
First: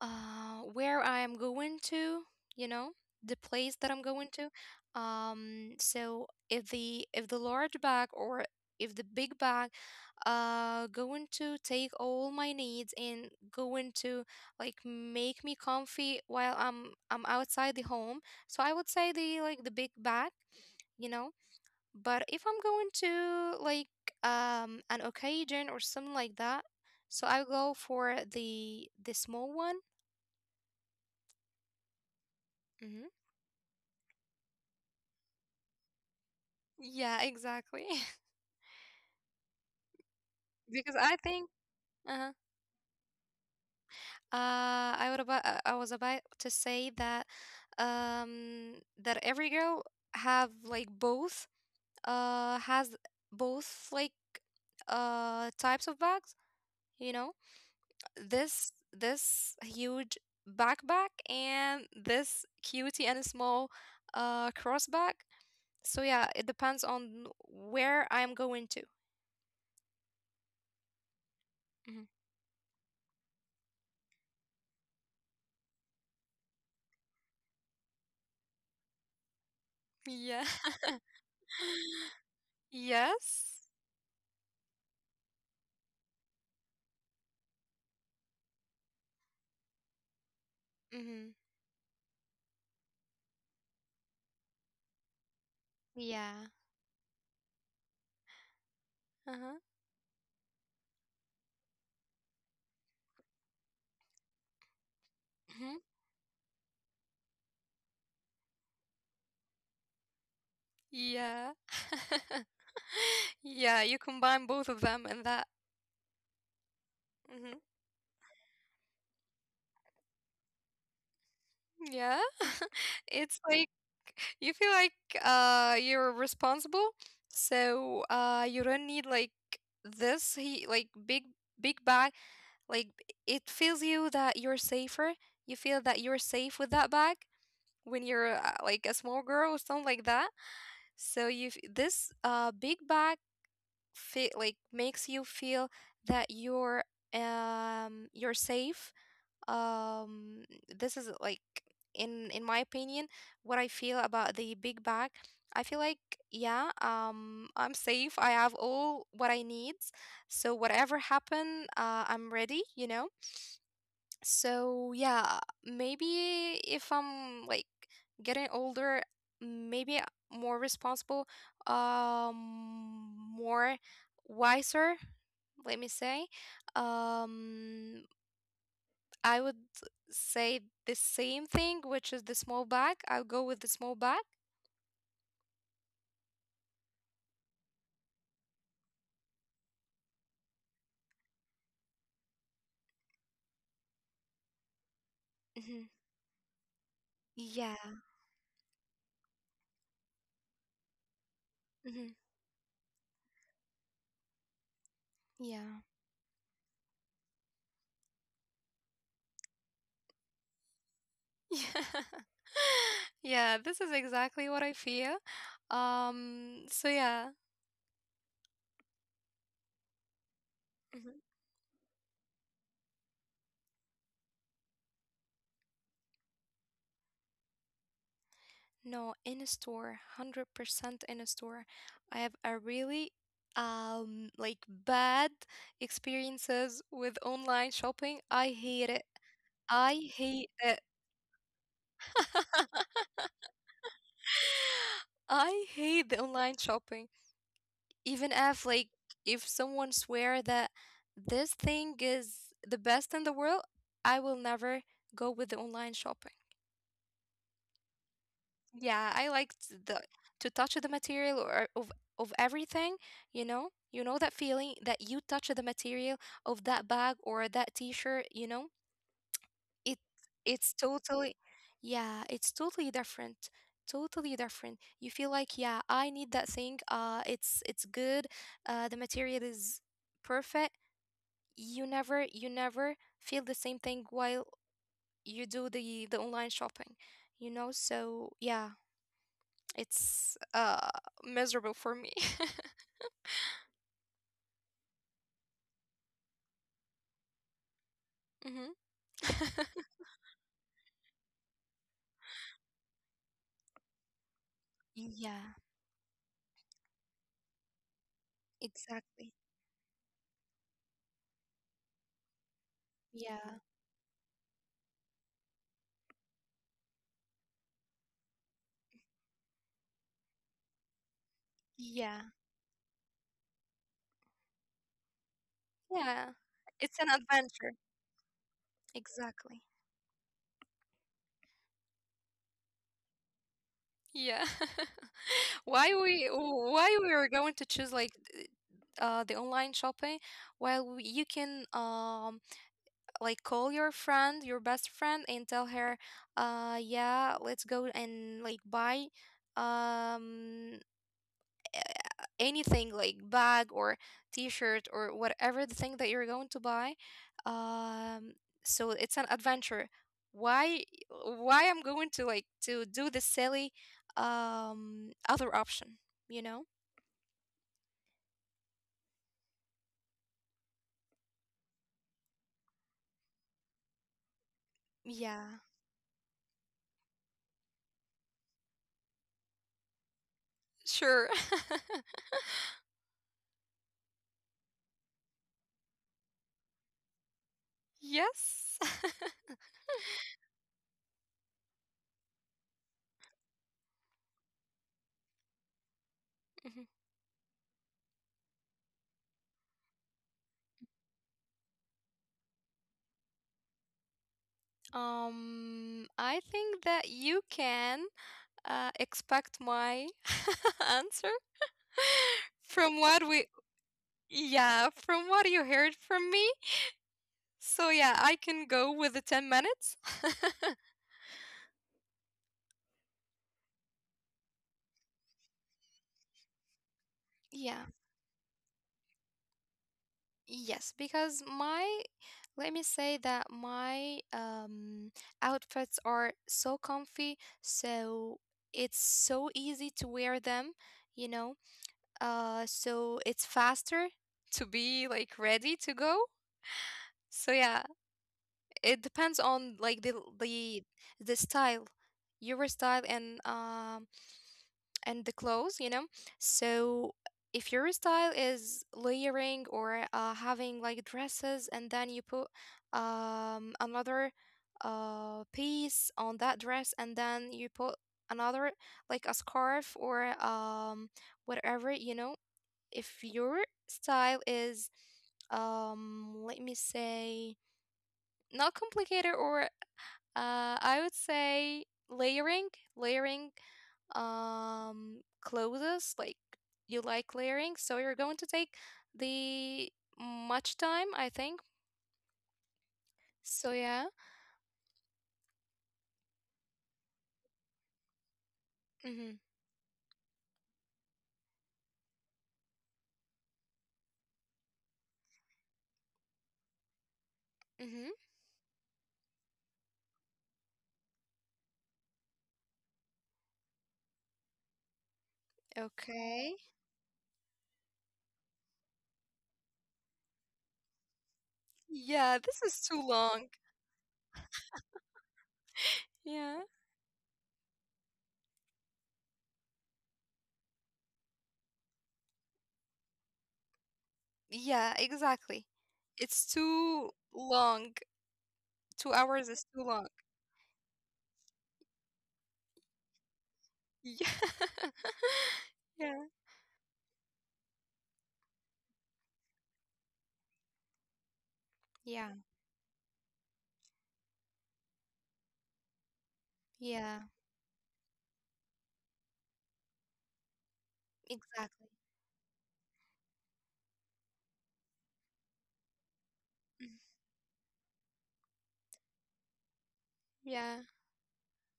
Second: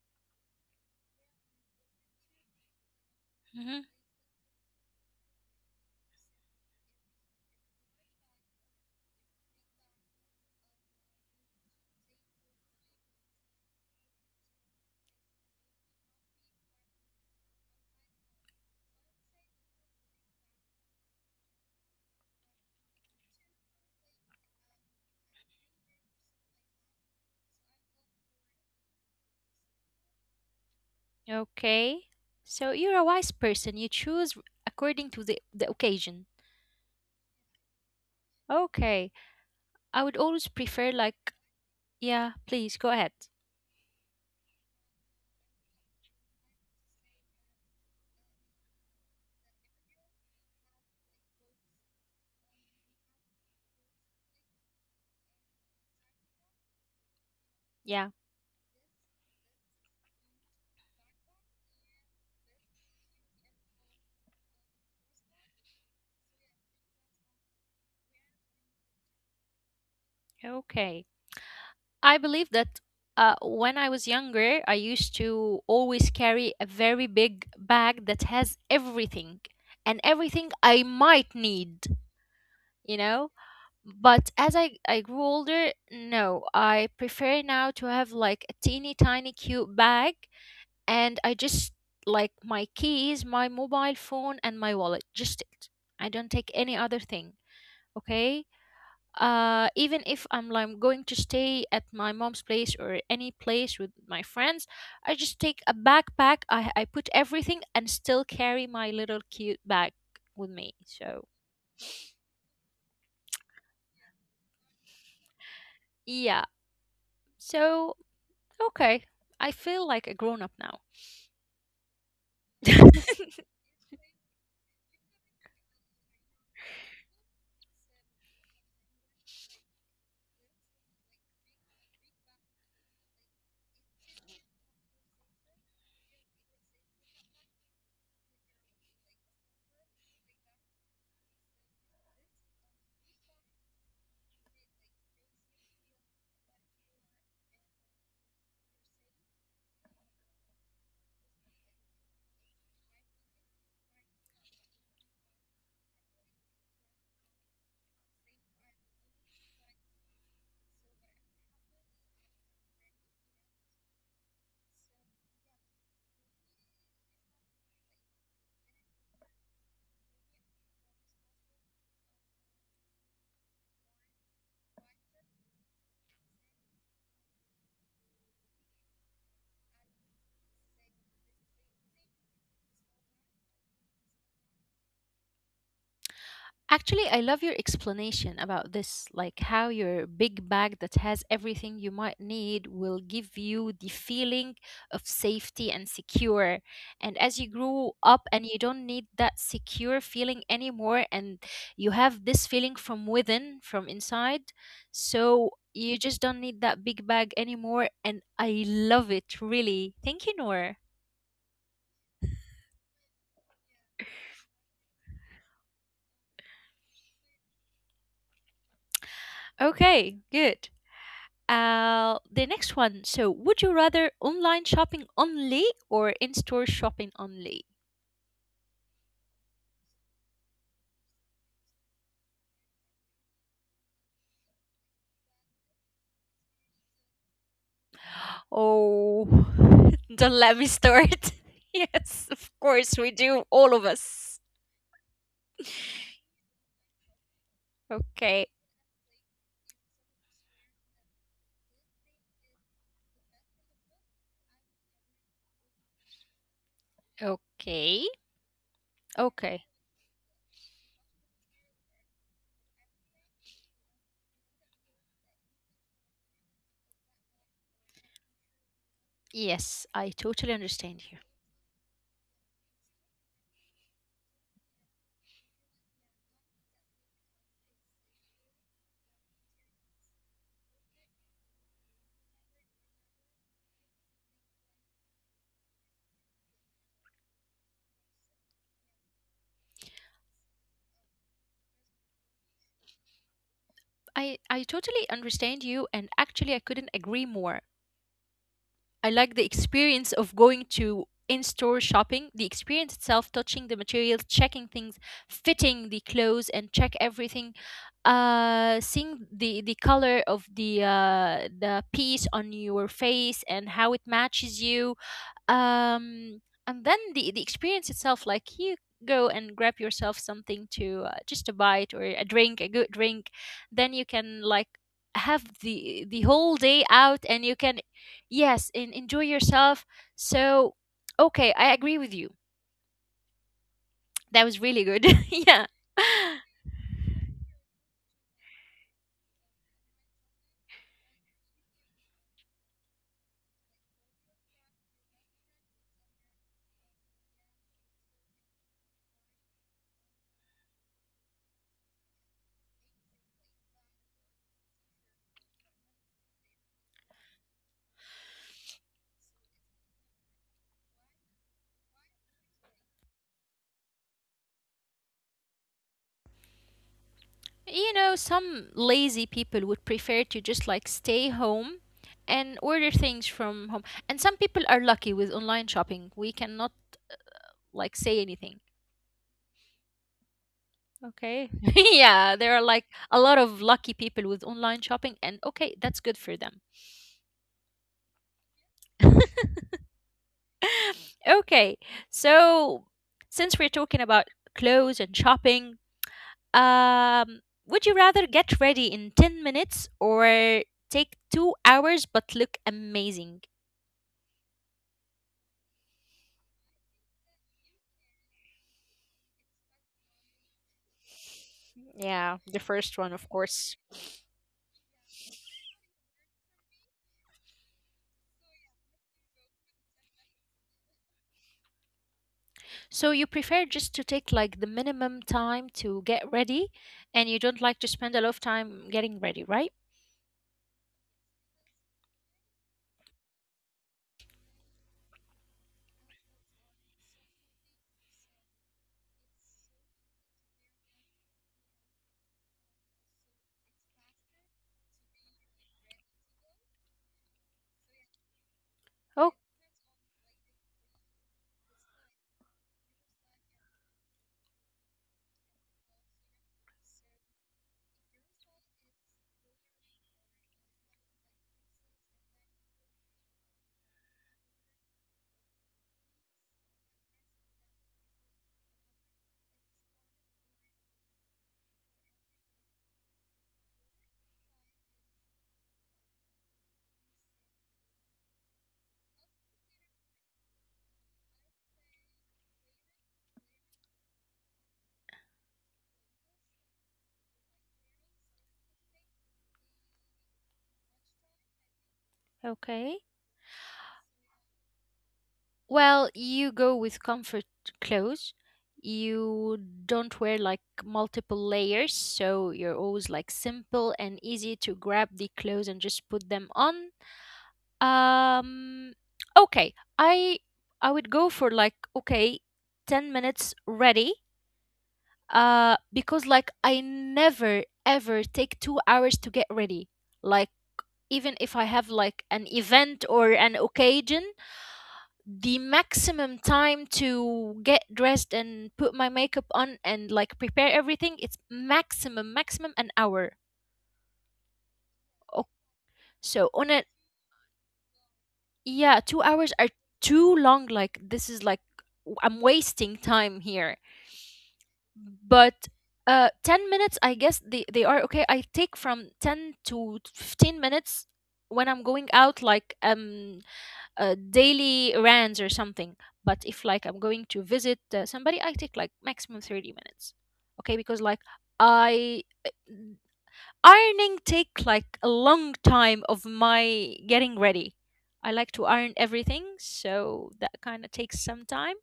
S2: where I am going to, you know, the place
S1: Hmm.
S2: that I'm going to. So if the large bag or if the big bag, going to take all my needs and going to like make me comfy while I'm outside the home. So I would say the big bag, you know. But if I'm going to an occasion or something like that, so I go for the small one.
S1: Okay. So you're a
S2: Hmm.
S1: wise person. You choose according to the occasion.
S2: Yeah, exactly.
S1: Okay. I would always prefer
S2: Because I
S1: like,
S2: think. Uh-huh.
S1: yeah, please go ahead.
S2: I was about to say that every girl have like both has both types of bags, you know?
S1: Yeah.
S2: This huge backpack and this cutie and small cross bag. So yeah, it depends on where I'm going to.
S1: Okay.
S2: Mhm.
S1: I believe that when I was younger, I used to always carry a very big bag that has everything and
S2: Yeah.
S1: everything I might need you know
S2: Yes.
S1: but as I grew older, no, I prefer now to have like a teeny tiny cute bag, and
S2: Mm-hmm.
S1: I just like my keys, my mobile phone, and my wallet, just it. I don't
S2: Yeah.
S1: take any other thing. Okay,
S2: Uh-huh.
S1: even if I'm like going to stay at my mom's place or any place with my friends, I just take a
S2: Mm-hmm.
S1: backpack, I put everything, and still carry my little cute bag with me. So
S2: Yeah. Yeah, you combine both of them and that.
S1: yeah.
S2: Hmm.
S1: So okay. I feel like a grown up now.
S2: Yeah. It's like you feel like, you're responsible, so, you don't need like this he like big bag. Like it feels you that you're safer. You feel that you're safe with that bag when you're, like a small girl or something like that. So you this big bag feel like makes you feel that you're safe. um this is like, in my opinion, what I feel about the big bag. I feel like, yeah, I'm safe, I have all what I need. So whatever happen, I'm ready, you know. So yeah, maybe if I'm getting older, maybe more responsible, more wiser, let me say. Um, I would say the same thing, which is the small bag. I'll go with the small bag.
S1: Actually, I love your explanation about this, like how your big bag that has everything you might need will give you the feeling of safety
S2: Hmm.
S1: and secure. And as you
S2: Yeah.
S1: grow up and you don't need that secure feeling anymore, and you
S2: Hmm.
S1: have this feeling from within, from inside, so
S2: Yeah.
S1: you just don't need that big bag anymore. And I love it, really. Thank you, Noor.
S2: Yeah. Yeah, this is exactly what I feel. So yeah.
S1: Okay, good. The next one. So, would you rather online shopping only or in store shopping only?
S2: No, in a store, 100% in a store. I have a really bad experiences with online shopping. I hate it.
S1: Oh,
S2: I
S1: don't
S2: hate
S1: let me
S2: it.
S1: start. Yes, of course, we do, all of us.
S2: I hate the online shopping. Even
S1: Okay,
S2: if someone swear that this thing is the best in the world, I will never go with the online shopping.
S1: okay,
S2: Yeah, I
S1: okay.
S2: liked the to touch the material or of everything, you know? You know that feeling that you touch the material of that bag or that t-shirt, you know?
S1: Yes,
S2: It
S1: I totally
S2: it's
S1: understand you.
S2: totally yeah, it's totally different. Totally different. You feel like, yeah, I need that thing. It's good. The material is perfect. You never feel the same thing while you do the online shopping, you know? So, yeah. It's miserable for me.
S1: I totally understand you, and actually, I couldn't agree more.
S2: Hmm.
S1: I like the experience of going to in store shopping, the experience itself, touching the materials, checking things,
S2: Yeah,
S1: fitting the clothes, and check everything, seeing
S2: exactly.
S1: the color of the piece on your face
S2: Yeah.
S1: and how it matches you. um and then the experience itself, like you go and grab yourself something to, just a bite or
S2: Yeah.
S1: a drink, a good drink. Then you can like have the
S2: Yeah.
S1: whole day
S2: It's an
S1: out, and you
S2: adventure.
S1: can, yes, and enjoy
S2: Exactly.
S1: yourself. So okay, I agree with you.
S2: Yeah.
S1: That was really good.
S2: Why
S1: Yeah.
S2: we why we are going to choose like, the online shopping? Well, you can like call your friend, your best friend and tell her, yeah, let's go and like buy, um anything like bag or t-shirt or whatever the thing that you're going to buy. Um so it's an adventure. Why why I'm going to like to do the silly, other option you know
S1: You know, some lazy people would prefer to just like stay home and order things from home. And some people are
S2: yeah,
S1: lucky with online shopping. We cannot like say anything.
S2: sure.
S1: Okay. Yeah, there are like a lot of lucky people with online shopping, and okay, that's good for them.
S2: Yes.
S1: Okay, so since we're talking about clothes and shopping,
S2: Mhm.
S1: um, would you rather get ready in 10 minutes or take 2 hours but look amazing?
S2: I think that you can, expect my answer
S1: Yeah, the
S2: from
S1: first one,
S2: what
S1: of
S2: we,
S1: course.
S2: yeah, from what you heard from me. So yeah, I can go with the 10 minutes.
S1: So you prefer just to take like the minimum time to get ready, and you don't like
S2: Yeah.
S1: to spend a lot of time getting ready, right?
S2: Yes, because my let me say that my outfits are so comfy, so it's so easy to wear them, you know. So it's faster to be like ready to go. So yeah, it
S1: Oh,
S2: depends on like the the style, your style, and the clothes, you know? So if your style is layering or, having like dresses and then you put, another, piece on that dress and then you put another, like a scarf or, whatever, you know, if your style is, let me say, not complicated, or, I would say, layering, clothes, like you like layering, so you're going to take the much time, I think.
S1: okay.
S2: So yeah.
S1: Well, you go with comfort clothes.
S2: Mhm.
S1: You don't wear like multiple layers, so you're always like simple and easy to grab the clothes and just put them on.
S2: Mhm.
S1: Um, okay. I I would go for like okay, 10 minutes ready, because like
S2: Okay.
S1: I never ever take 2 hours to get ready, like even if I have like
S2: Yeah,
S1: an
S2: this is too
S1: event or
S2: long.
S1: an occasion, the maximum
S2: Yeah.
S1: time to get dressed and put my makeup on and like prepare everything, it's maximum maximum an hour.
S2: Yeah,
S1: Oh,
S2: exactly.
S1: so
S2: It's
S1: on a,
S2: too long.
S1: yeah,
S2: 2
S1: 2 hours
S2: hours is
S1: are
S2: too long.
S1: too long. Like this is like, I'm wasting time here.
S2: Yeah.
S1: But
S2: Yeah.
S1: 10 minutes, I guess, they, are okay. I take from 10 to 15 minutes when I'm going
S2: Yeah.
S1: out, like daily errands or something. But if like I'm
S2: Yeah.
S1: going to visit somebody, I take like maximum 30 minutes. Okay, because like
S2: Exactly.
S1: I ironing take like a long time of my
S2: Mhm.
S1: getting ready. I like to iron everything, so that kind
S2: Yeah.
S1: of takes some time.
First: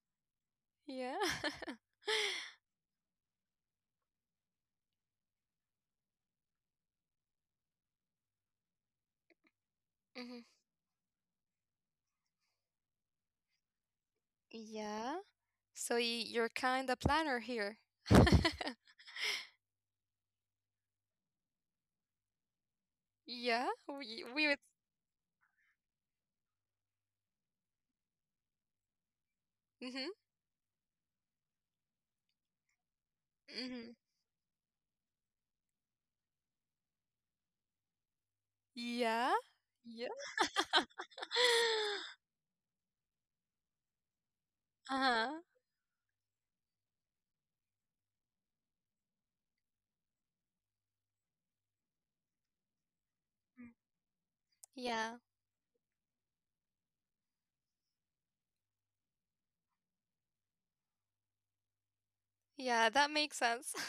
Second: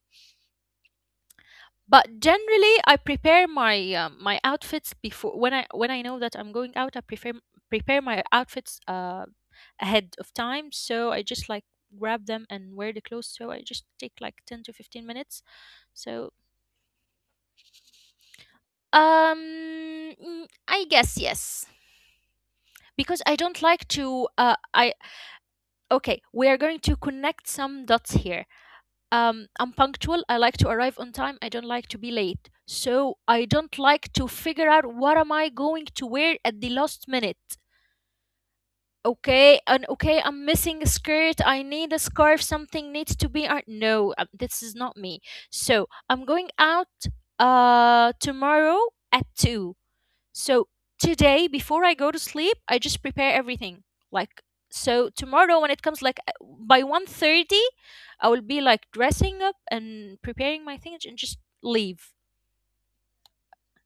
S2: Yeah.
S1: But generally I prepare my outfits before, when I know that I'm going out, I prefer prepare my outfits ahead of
S2: Hmm.
S1: time, so I just like grab them and wear the clothes, so I just take like 10 to 15
S2: Yeah.
S1: minutes.
S2: So
S1: So
S2: you're kind of planner here.
S1: um I guess yes, because I don't
S2: Yeah.
S1: like
S2: We
S1: to,
S2: we would.
S1: I okay, we are going to connect some dots here. I'm
S2: Mm-hmm.
S1: punctual. I like to arrive on time. I don't like to be late. So I don't
S2: Mm-hmm.
S1: like to figure out what am I going to wear at the last minute.
S2: Yeah.
S1: Okay, and
S2: Yeah.
S1: okay, I'm missing a skirt. I need a scarf. Something needs to be. No, this is not me.
S2: Uh-huh.
S1: So I'm going out tomorrow at 2. So today, before I go to sleep, I just prepare
S2: Mm.
S1: everything. Like so,
S2: Yeah.
S1: tomorrow when it comes, like by 1:30, I will be like dressing up and preparing my things and just leave.
S2: Yeah. That makes sense.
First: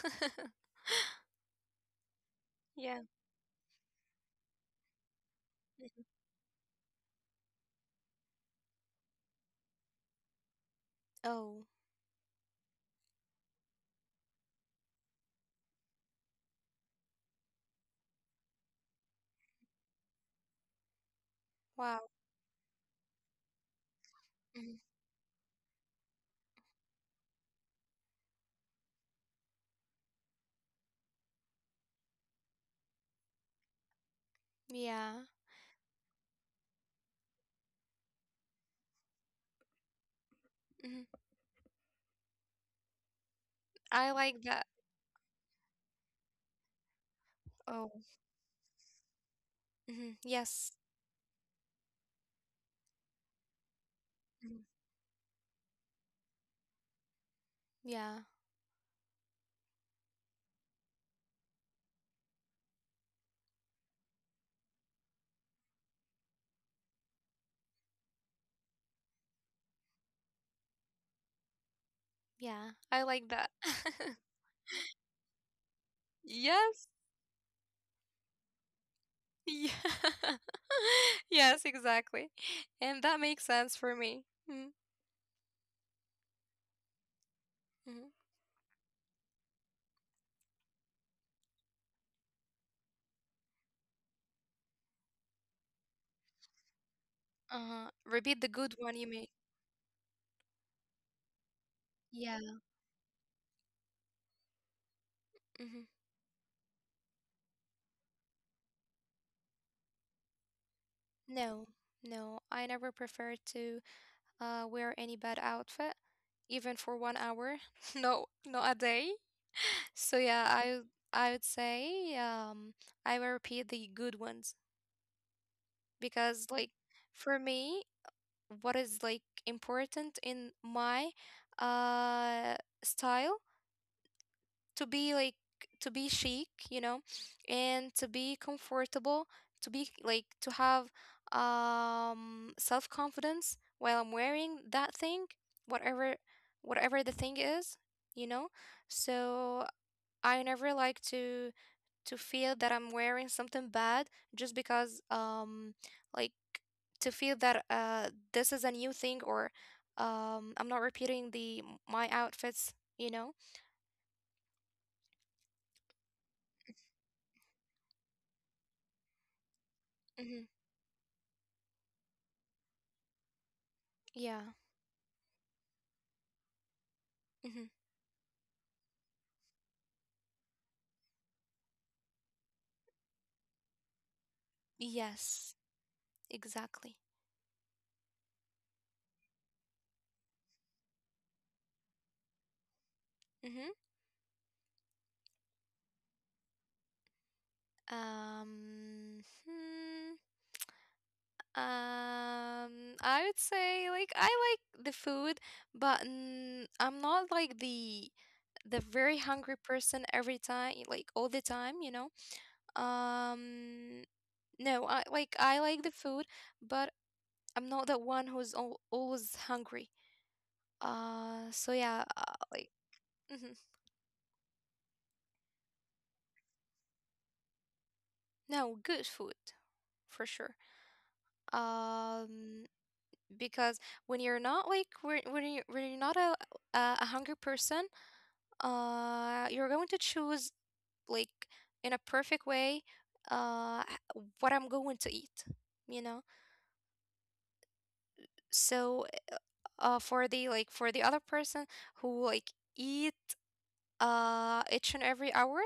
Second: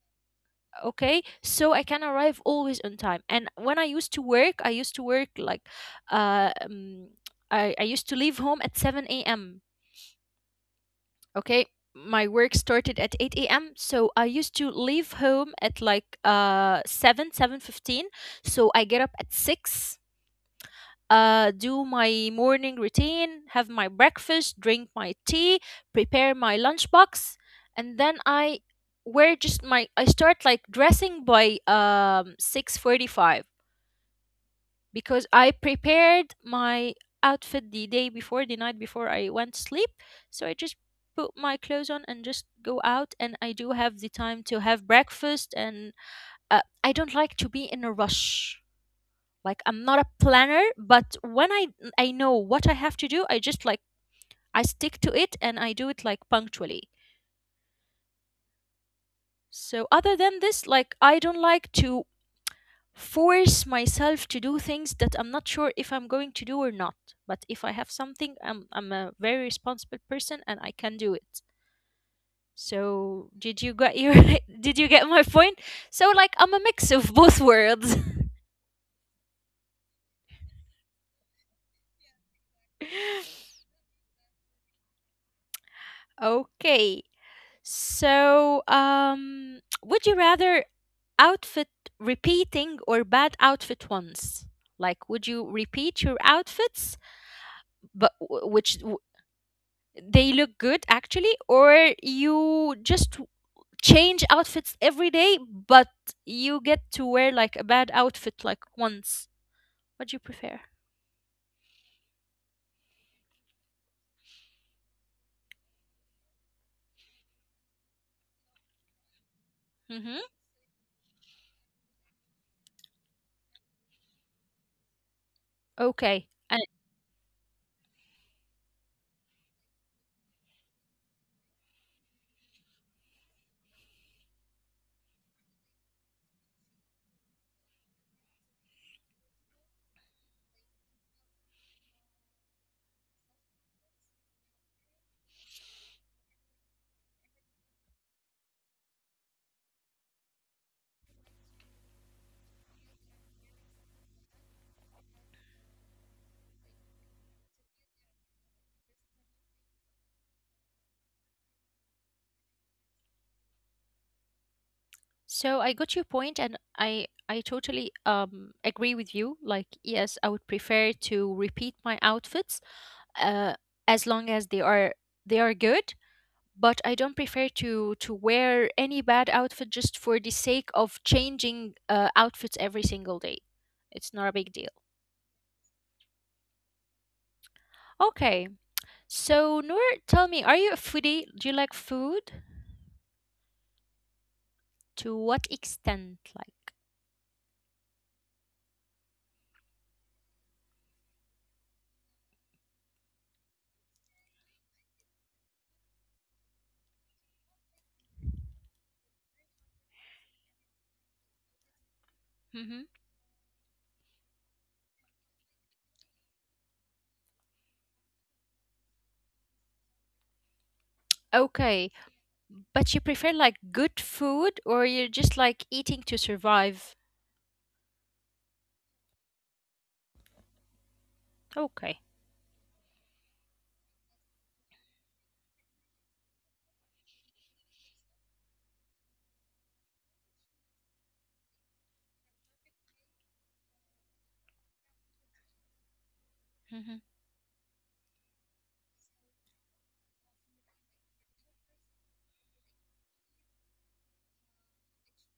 S1: Okay, so I can arrive always on
S2: Yeah.
S1: time. And when I used to work, I used to work like,
S2: Mhm.
S1: uh, um, I used to leave home at 7 a.m.
S2: Oh.
S1: Okay, my work started at 8 a.m. So I used to leave home at like 7, 7:15. So I get up at 6, do
S2: Wow.
S1: my morning routine, have my breakfast,
S2: Mhm.
S1: drink my tea, prepare my lunchbox, and then I wear just my I start like dressing by 6:45
S2: Yeah.
S1: because I prepared my outfit the day before, the night before I went to sleep. So I just
S2: Hmm.
S1: put my clothes on and just go out, and I do have the
S2: I
S1: time
S2: like
S1: to
S2: that.
S1: have breakfast and, I don't like to be in a
S2: Oh.
S1: rush. Like, I'm not a
S2: Hmm.
S1: planner,
S2: Yes.
S1: but when I know what I have to do, I just like, I
S2: Mhm.
S1: stick to it and I do it like punctually.
S2: Yeah.
S1: So other than this, like, I don't like to force myself to do things that I'm not sure if I'm going to do or not. But if I have something, I'm a very responsible person, and I can do it.
S2: Yeah. I
S1: So
S2: like that.
S1: did you get your did you get my point, so like I'm a mix
S2: Yes.
S1: of both worlds.
S2: Yeah. Yes, exactly. And that makes sense for me.
S1: Okay.
S2: Mm-hmm.
S1: So, would you rather outfit repeating or bad outfit once? Like, would you repeat your outfits,
S2: Uh-huh.
S1: but
S2: Repeat the good
S1: which
S2: one you made.
S1: they look good actually, or
S2: Yeah.
S1: you just change outfits
S2: Mm-hmm.
S1: every day, but you get to wear like a bad outfit like once? What do you prefer?
S2: No, no, I never prefer to, wear any bad outfit, even for 1 hour. No, not a day. So yeah, I
S1: Mm-hmm.
S2: I would say, I will repeat the good ones, because like,
S1: Okay.
S2: for me, what is like important in my, uh style, to be like, to be chic, you know, and to be comfortable, to be like to have self confidence while I'm wearing that thing, whatever whatever the thing is, you know. So I never like to feel that I'm wearing something bad, just because, like, to feel that, this is a new thing, or, I'm not repeating the my outfits, you know.
S1: So I got your point, and I totally agree with you. Like,
S2: Mhm.
S1: yes, I would prefer to repeat my outfits, uh,
S2: Yeah.
S1: as long as they are good. But I don't
S2: Mm-hmm.
S1: prefer to wear any bad outfit just for the sake of changing outfits every single day. It's not a big deal.
S2: Yes, exactly.
S1: Okay, so Noor, tell me, are you a foodie? Do you like food?
S2: Mm-hmm.
S1: To what extent, like?
S2: Um, hmm, um, I would say, like, I like the food, but, I'm not like the very hungry person every time, like all the time, you know.
S1: Hmm.
S2: Um, no, I like the food, but I'm not that one who's al always hungry. So yeah,
S1: Okay.
S2: like.
S1: But you
S2: Mm-hmm.
S1: prefer like good food or you're just like eating to survive?
S2: No, good food for sure.
S1: Okay.
S2: Um, because when you're not, like, when you're not a hungry person, you're going to choose, like, in a perfect way, what I'm going to eat, you know.
S1: Hmm.
S2: So, for the like, for the other person who like eat, each and every hour,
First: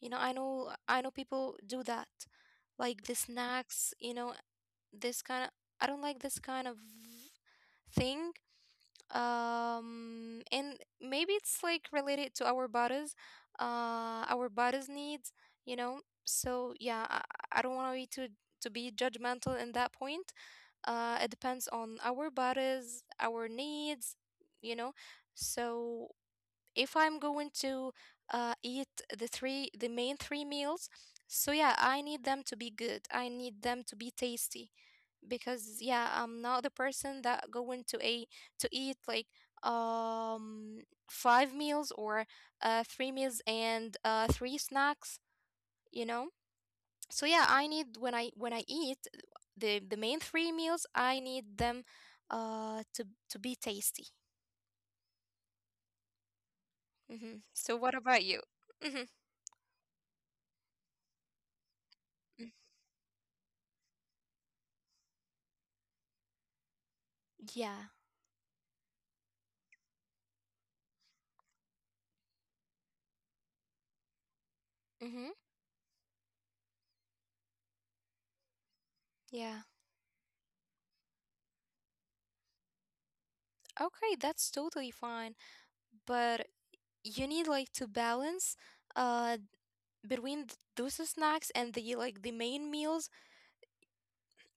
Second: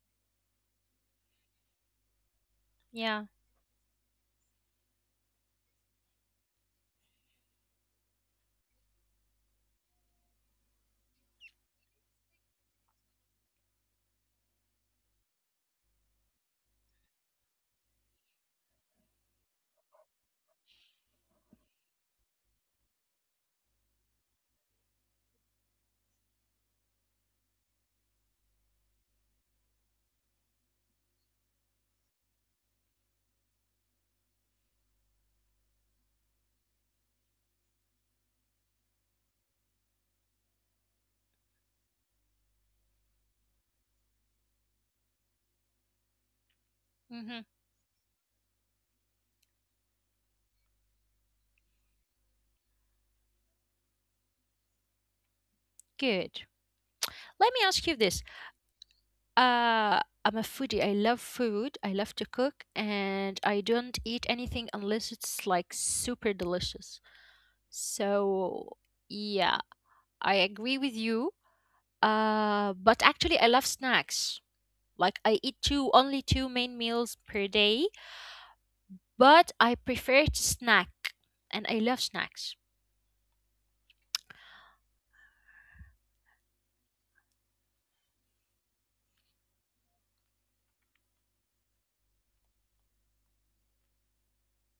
S2: you know, I know people do that, like the
S1: Yeah.
S2: snacks, you know, this kind of I don't like this kind of thing. And maybe it's like related to our bodies, our bodies needs, you know. So yeah, I don't want to be too to be judgmental in that point. It depends on our bodies, our needs, you know. So if I'm going to, eat the main three meals, so yeah, I need them to be good, I need them to be tasty. Because, yeah, I'm not the person that going to a to eat, like, um five meals, or, three meals and, three snacks, you know.
S1: Hmm.
S2: So yeah, I need when I eat the main three meals, I need them, to be tasty.
S1: Good. Let me
S2: Hmm.
S1: ask you
S2: So what
S1: this.
S2: about you? Hmm.
S1: I'm a foodie. I love food. I love to cook, and I don't eat anything unless it's like super delicious.
S2: Yeah.
S1: So, yeah, I agree with you. But actually, I love snacks. Like I
S2: Hmm.
S1: eat two only two main meals per day, but I
S2: Yeah,
S1: prefer to snack and I love snacks.
S2: okay, that's totally fine, but you need, like, to balance, uh between those snacks and the main meals.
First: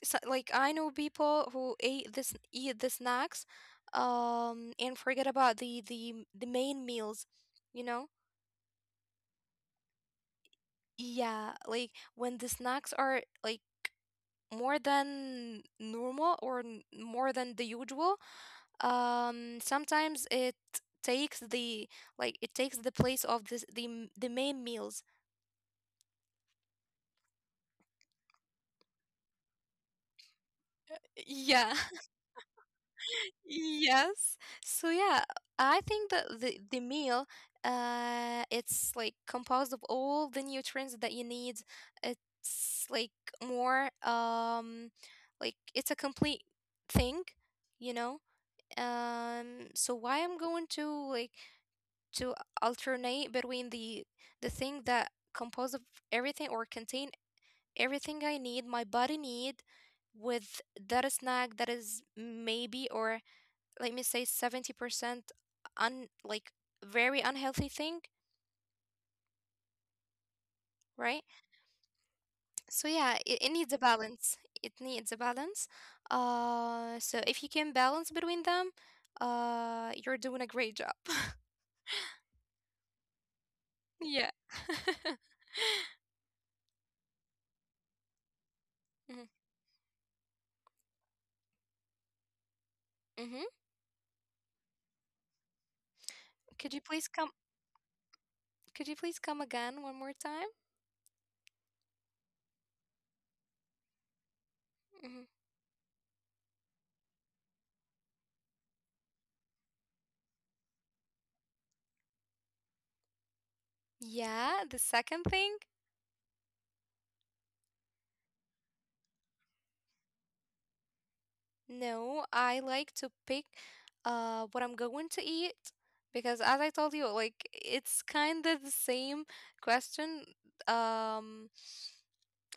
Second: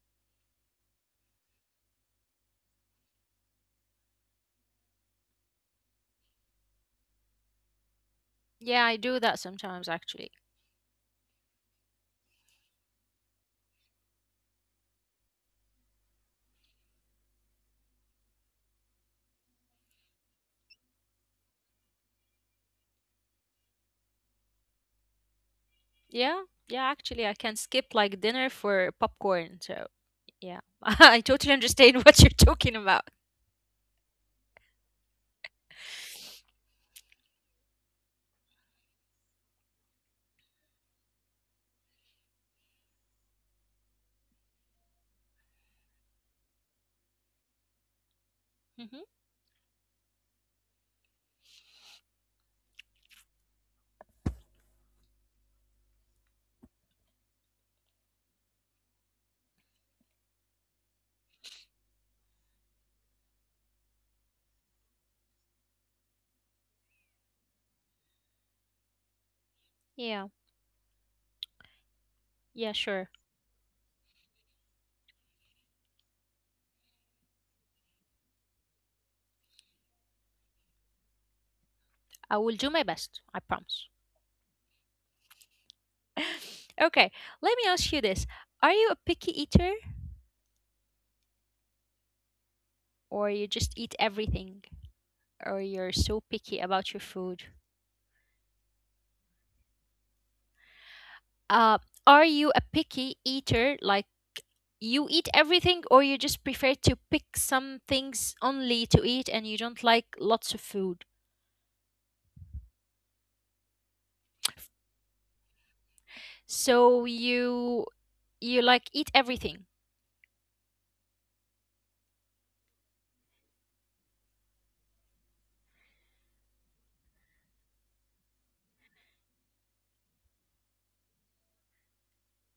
S2: So, like, I know people who ate this eat the snacks, and forget about the main meals, you know.
S1: Yeah, I do that sometimes actually.
S2: Yeah, like when the snacks are, like, more than normal, or more than the usual, sometimes it takes the like it takes the place of the main meals.
S1: Yeah, yeah, actually, I can skip like dinner for popcorn. So, yeah, I totally
S2: Yeah.
S1: understand what you're talking about.
S2: Yes. So yeah, I think that the meal, it's like composed of all the nutrients that you need. It's like more, like it's a complete thing, you know?
S1: Hmm
S2: So why I'm going to like to alternate between the thing that composed of everything or contain everything I need, my body need, with that snack that is maybe, or let me say, 70% un like very unhealthy thing,
S1: Yeah,
S2: right?
S1: yeah,
S2: So
S1: sure.
S2: yeah, it needs a balance. It needs a balance. So if you can balance between them, you're doing a great job.
S1: I will do my best. I promise.
S2: Yeah.
S1: Okay, let me ask you this. Are you a
S2: Mm-hmm.
S1: picky eater or you
S2: Hmm.
S1: just eat everything or you're so picky
S2: Could you
S1: about your
S2: please come?
S1: food?
S2: Could you please come again one more time?
S1: Uh, are you a picky eater, like you
S2: Hmm.
S1: eat everything or you just prefer to pick some things only to eat and you don't like lots of food?
S2: Yeah, the second thing.
S1: So you like eat everything.
S2: No, I like to pick what I'm going to eat because as I told you, like it's kind of the same question um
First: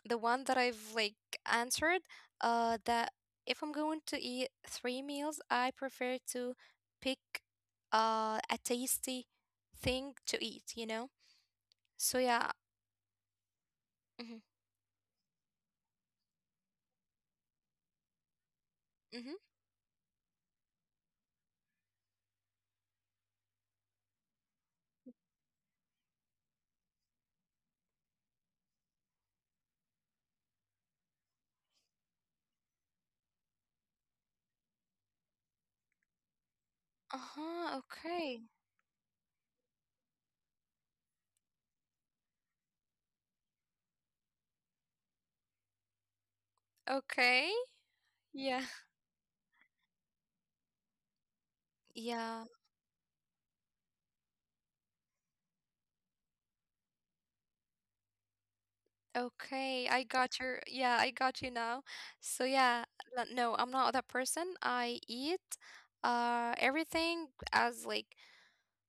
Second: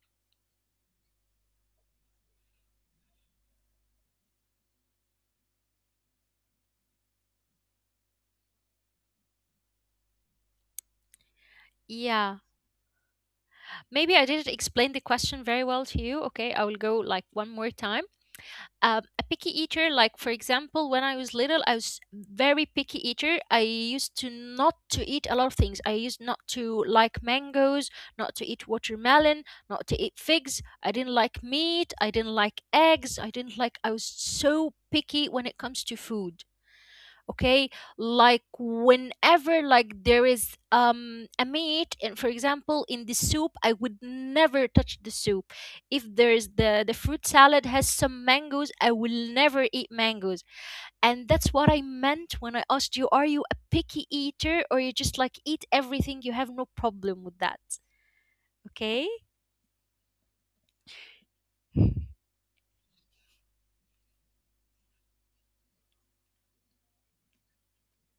S2: the one that I've like answered that if I'm going to eat three meals, I prefer to pick a tasty thing to eat, you know? So
S1: Yeah.
S2: yeah.
S1: Maybe I
S2: Mm-hmm.
S1: didn't explain the question very well to you. Okay, I will go like one more time. A
S2: Mm-hmm.
S1: picky eater, like for example, when I was little, I was very picky eater. I used to not to eat a lot of things. I used not to like mangoes, not to eat watermelon, not to eat figs. I didn't like meat. I didn't like eggs. I didn't like. I was so picky when it comes to food. Okay,
S2: Uh-huh, okay.
S1: like whenever, like, there is a meat and for example in the soup, I would never touch the soup. If there is
S2: Okay.
S1: the fruit salad
S2: Yeah.
S1: has some mangoes, I will never eat mangoes. And that's
S2: Yeah.
S1: what I meant when I asked you, are you a picky eater or you just like eat everything, you have no problem with that?
S2: Okay,
S1: Okay.
S2: I got your yeah, I got you now. So yeah, no, I'm not that person. I eat everything as like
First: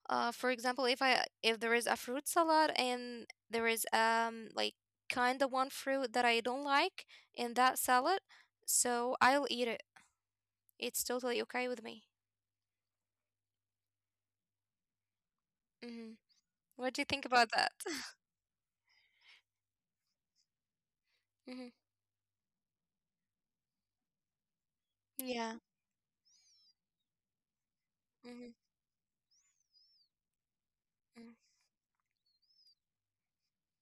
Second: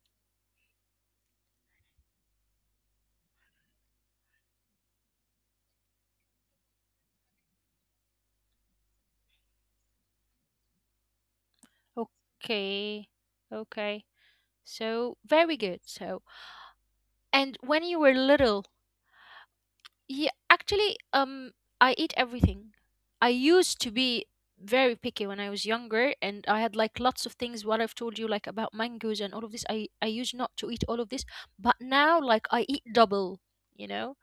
S2: for example, if there is a fruit salad and there is like kind of one fruit that I don't like in that salad, so I'll eat it. It's totally okay with me.
S1: Okay. Okay, so very good. So
S2: Mm-hmm. What do you think
S1: and
S2: about
S1: when
S2: that?
S1: you were little, yeah, actually, I
S2: Mm-hmm.
S1: eat everything. I used to be very picky when I was
S2: Yeah.
S1: younger, and I had like lots of things. What I've told you, like about
S2: Mm-hmm.
S1: mangoes and all of this, I used not to eat all of this, but now like I eat double. You know,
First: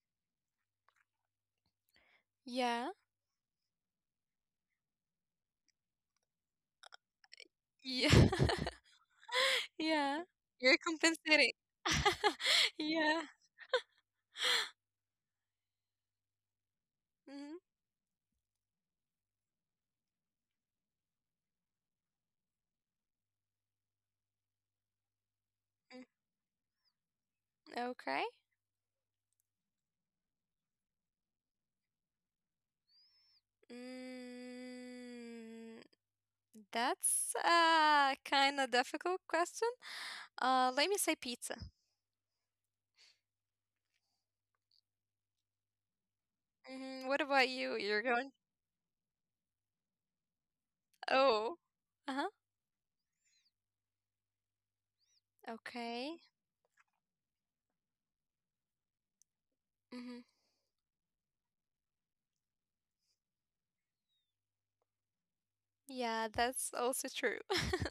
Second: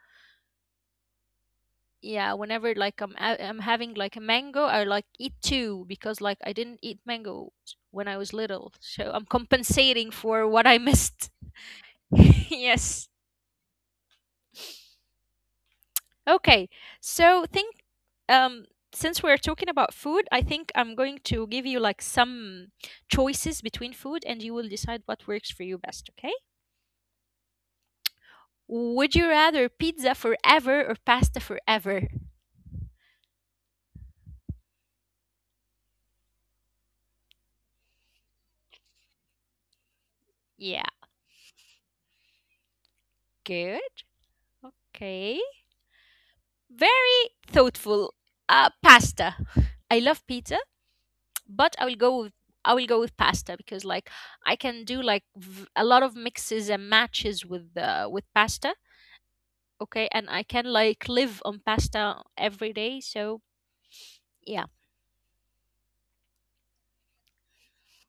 S1: yeah. Whenever
S2: Yeah.
S1: like I'm having like a mango, I like eat two because like I didn't eat mangoes when I was
S2: Yeah.
S1: little, so I'm compensating
S2: Yeah,
S1: for what I
S2: you're
S1: missed.
S2: compensating.
S1: Yes.
S2: Yeah.
S1: Okay, so think,
S2: Mhm.
S1: um since we're talking about food, I think I'm going to give you like some choices between food and you will decide what works for you best,
S2: mm
S1: okay?
S2: Okay.
S1: Would you rather pizza forever or pasta forever?
S2: Mm, that's a kind of difficult question. Let me
S1: Yeah,
S2: say pizza.
S1: good. Okay.
S2: What about you?
S1: Very
S2: You're going?
S1: thoughtful. Pasta. I love pizza,
S2: Oh.
S1: but I will
S2: Uh-huh.
S1: go with, I will go with pasta because like I can do like a
S2: Okay.
S1: lot of mixes and matches with pasta. Okay,
S2: Mm-hmm.
S1: and I can like live on pasta every day. So yeah.
S2: Yeah, that's also true.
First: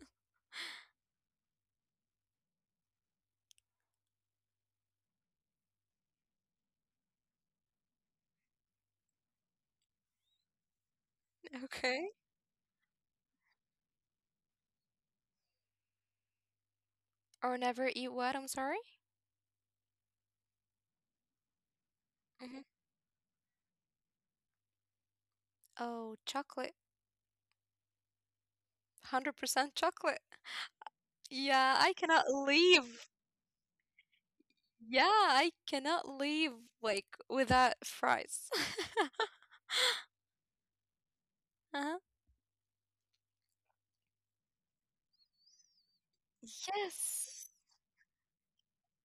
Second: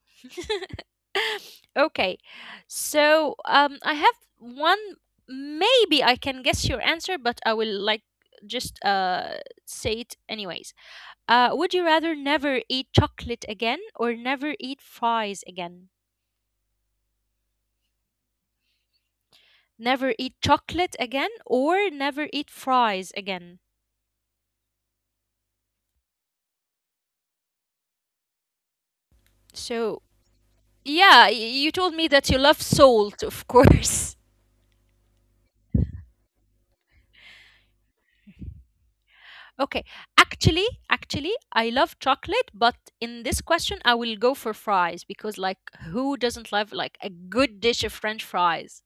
S1: Okay, so I have one, maybe I can guess your answer, but I will like just say it anyways. Would you rather
S2: Okay.
S1: never eat chocolate again or never eat fries again?
S2: Or never eat what? I'm sorry.
S1: Never eat chocolate again or never eat
S2: Mm-hmm.
S1: fries again?
S2: Oh, chocolate. 100%
S1: So
S2: chocolate.
S1: yeah, you
S2: Yeah, I
S1: told me
S2: cannot
S1: that you love
S2: leave.
S1: salt, of course.
S2: Yeah, I cannot leave like without fries.
S1: Okay. Actually, I
S2: Uh-huh.
S1: love chocolate, but in this question, I will go for fries because, like, who doesn't love like a
S2: Yes,
S1: good dish of French fries?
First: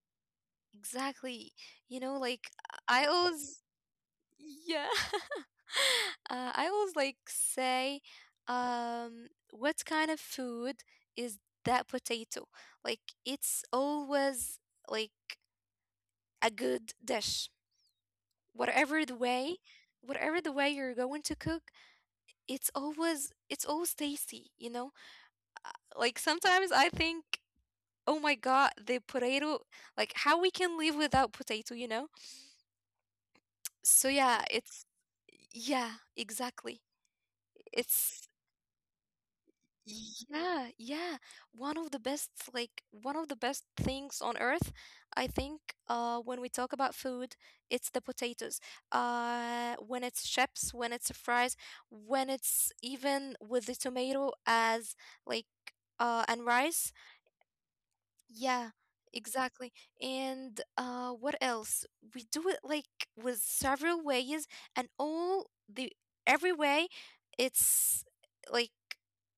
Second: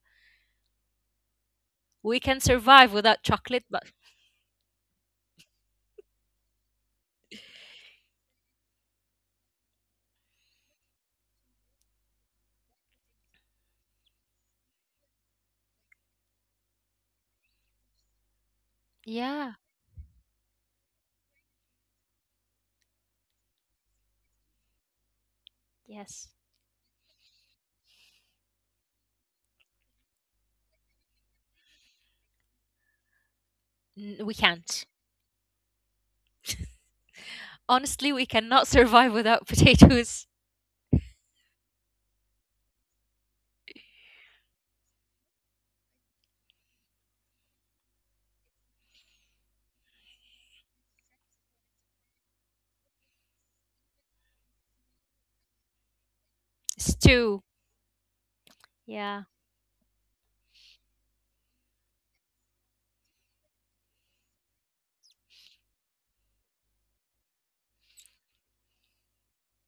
S2: exactly. You know,
S1: We can
S2: like
S1: survive
S2: I
S1: without
S2: always,
S1: chocolate, but
S2: yeah, I always like say, what kind of food is that potato? Like it's always like a good dish, whatever the
S1: yeah,
S2: way, whatever the way you're going to cook, it's always tasty. You know,
S1: yes,
S2: like sometimes I think, oh my god, the potato, like how we can live without potato, you know?
S1: We
S2: So yeah,
S1: can't.
S2: it's yeah, exactly.
S1: Honestly, we
S2: It's
S1: cannot survive without potatoes
S2: Yeah, yeah. One of the best things on earth, I think, when we talk about food, it's the potatoes. When it's chips, when it's fries, when it's even with the tomato as like and rice.
S1: stew.
S2: Yeah,
S1: Yeah,
S2: exactly. And, what else? We do it like with several ways, and all the every way, it's like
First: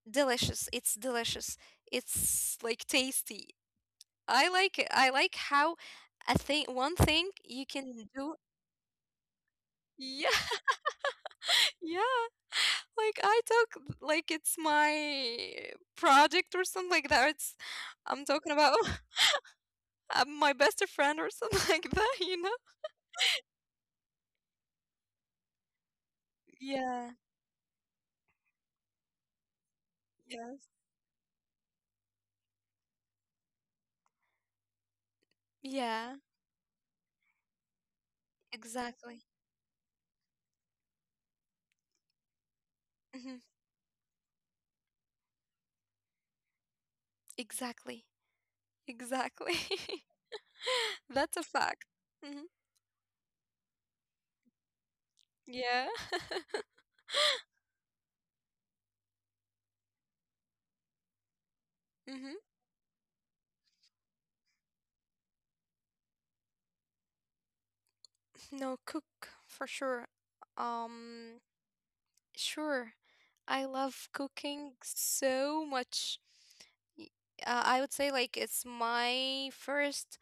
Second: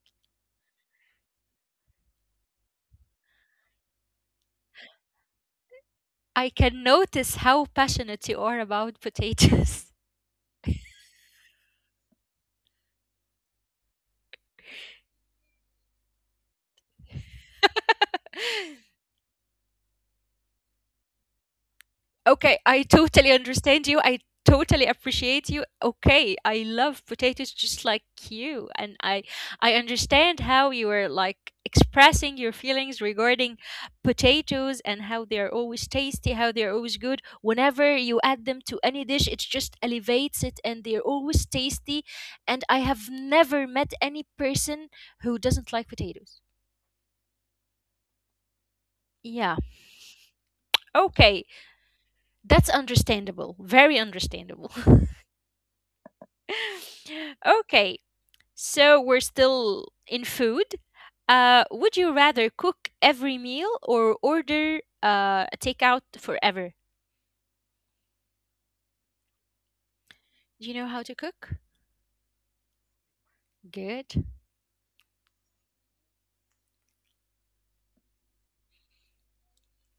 S2: delicious. It's delicious. It's like tasty. I like it. I like how
S1: I can
S2: one thing
S1: notice how
S2: you can
S1: passionate
S2: do.
S1: you are about potatoes.
S2: Yeah, yeah. Like I talk like it's my project or something like that. It's I'm talking about my best friend or something like that. You know.
S1: Okay, I totally understand you. I totally appreciate you. Okay, I love
S2: Yeah,
S1: potatoes just like you, and I understand how
S2: yes.
S1: you are like expressing your feelings regarding potatoes and how they
S2: Yeah,
S1: are always tasty, how they are always good. Whenever you add them
S2: exactly.
S1: to any dish, it just elevates it, and they are always tasty. And I
S2: Mhm.
S1: have never met any person who doesn't like potatoes.
S2: Exactly. Exactly.
S1: Yeah.
S2: That's a
S1: Okay,
S2: fact. Hmm.
S1: that's understandable. Very understandable.
S2: Yeah.
S1: Okay, so we're still in food. Would you
S2: Hmm.
S1: rather cook every meal or order a takeout forever?
S2: No, cook for sure.
S1: Do you know how to
S2: Um,
S1: cook?
S2: sure. I love
S1: Good.
S2: cooking so much. Y- I would say like it's my first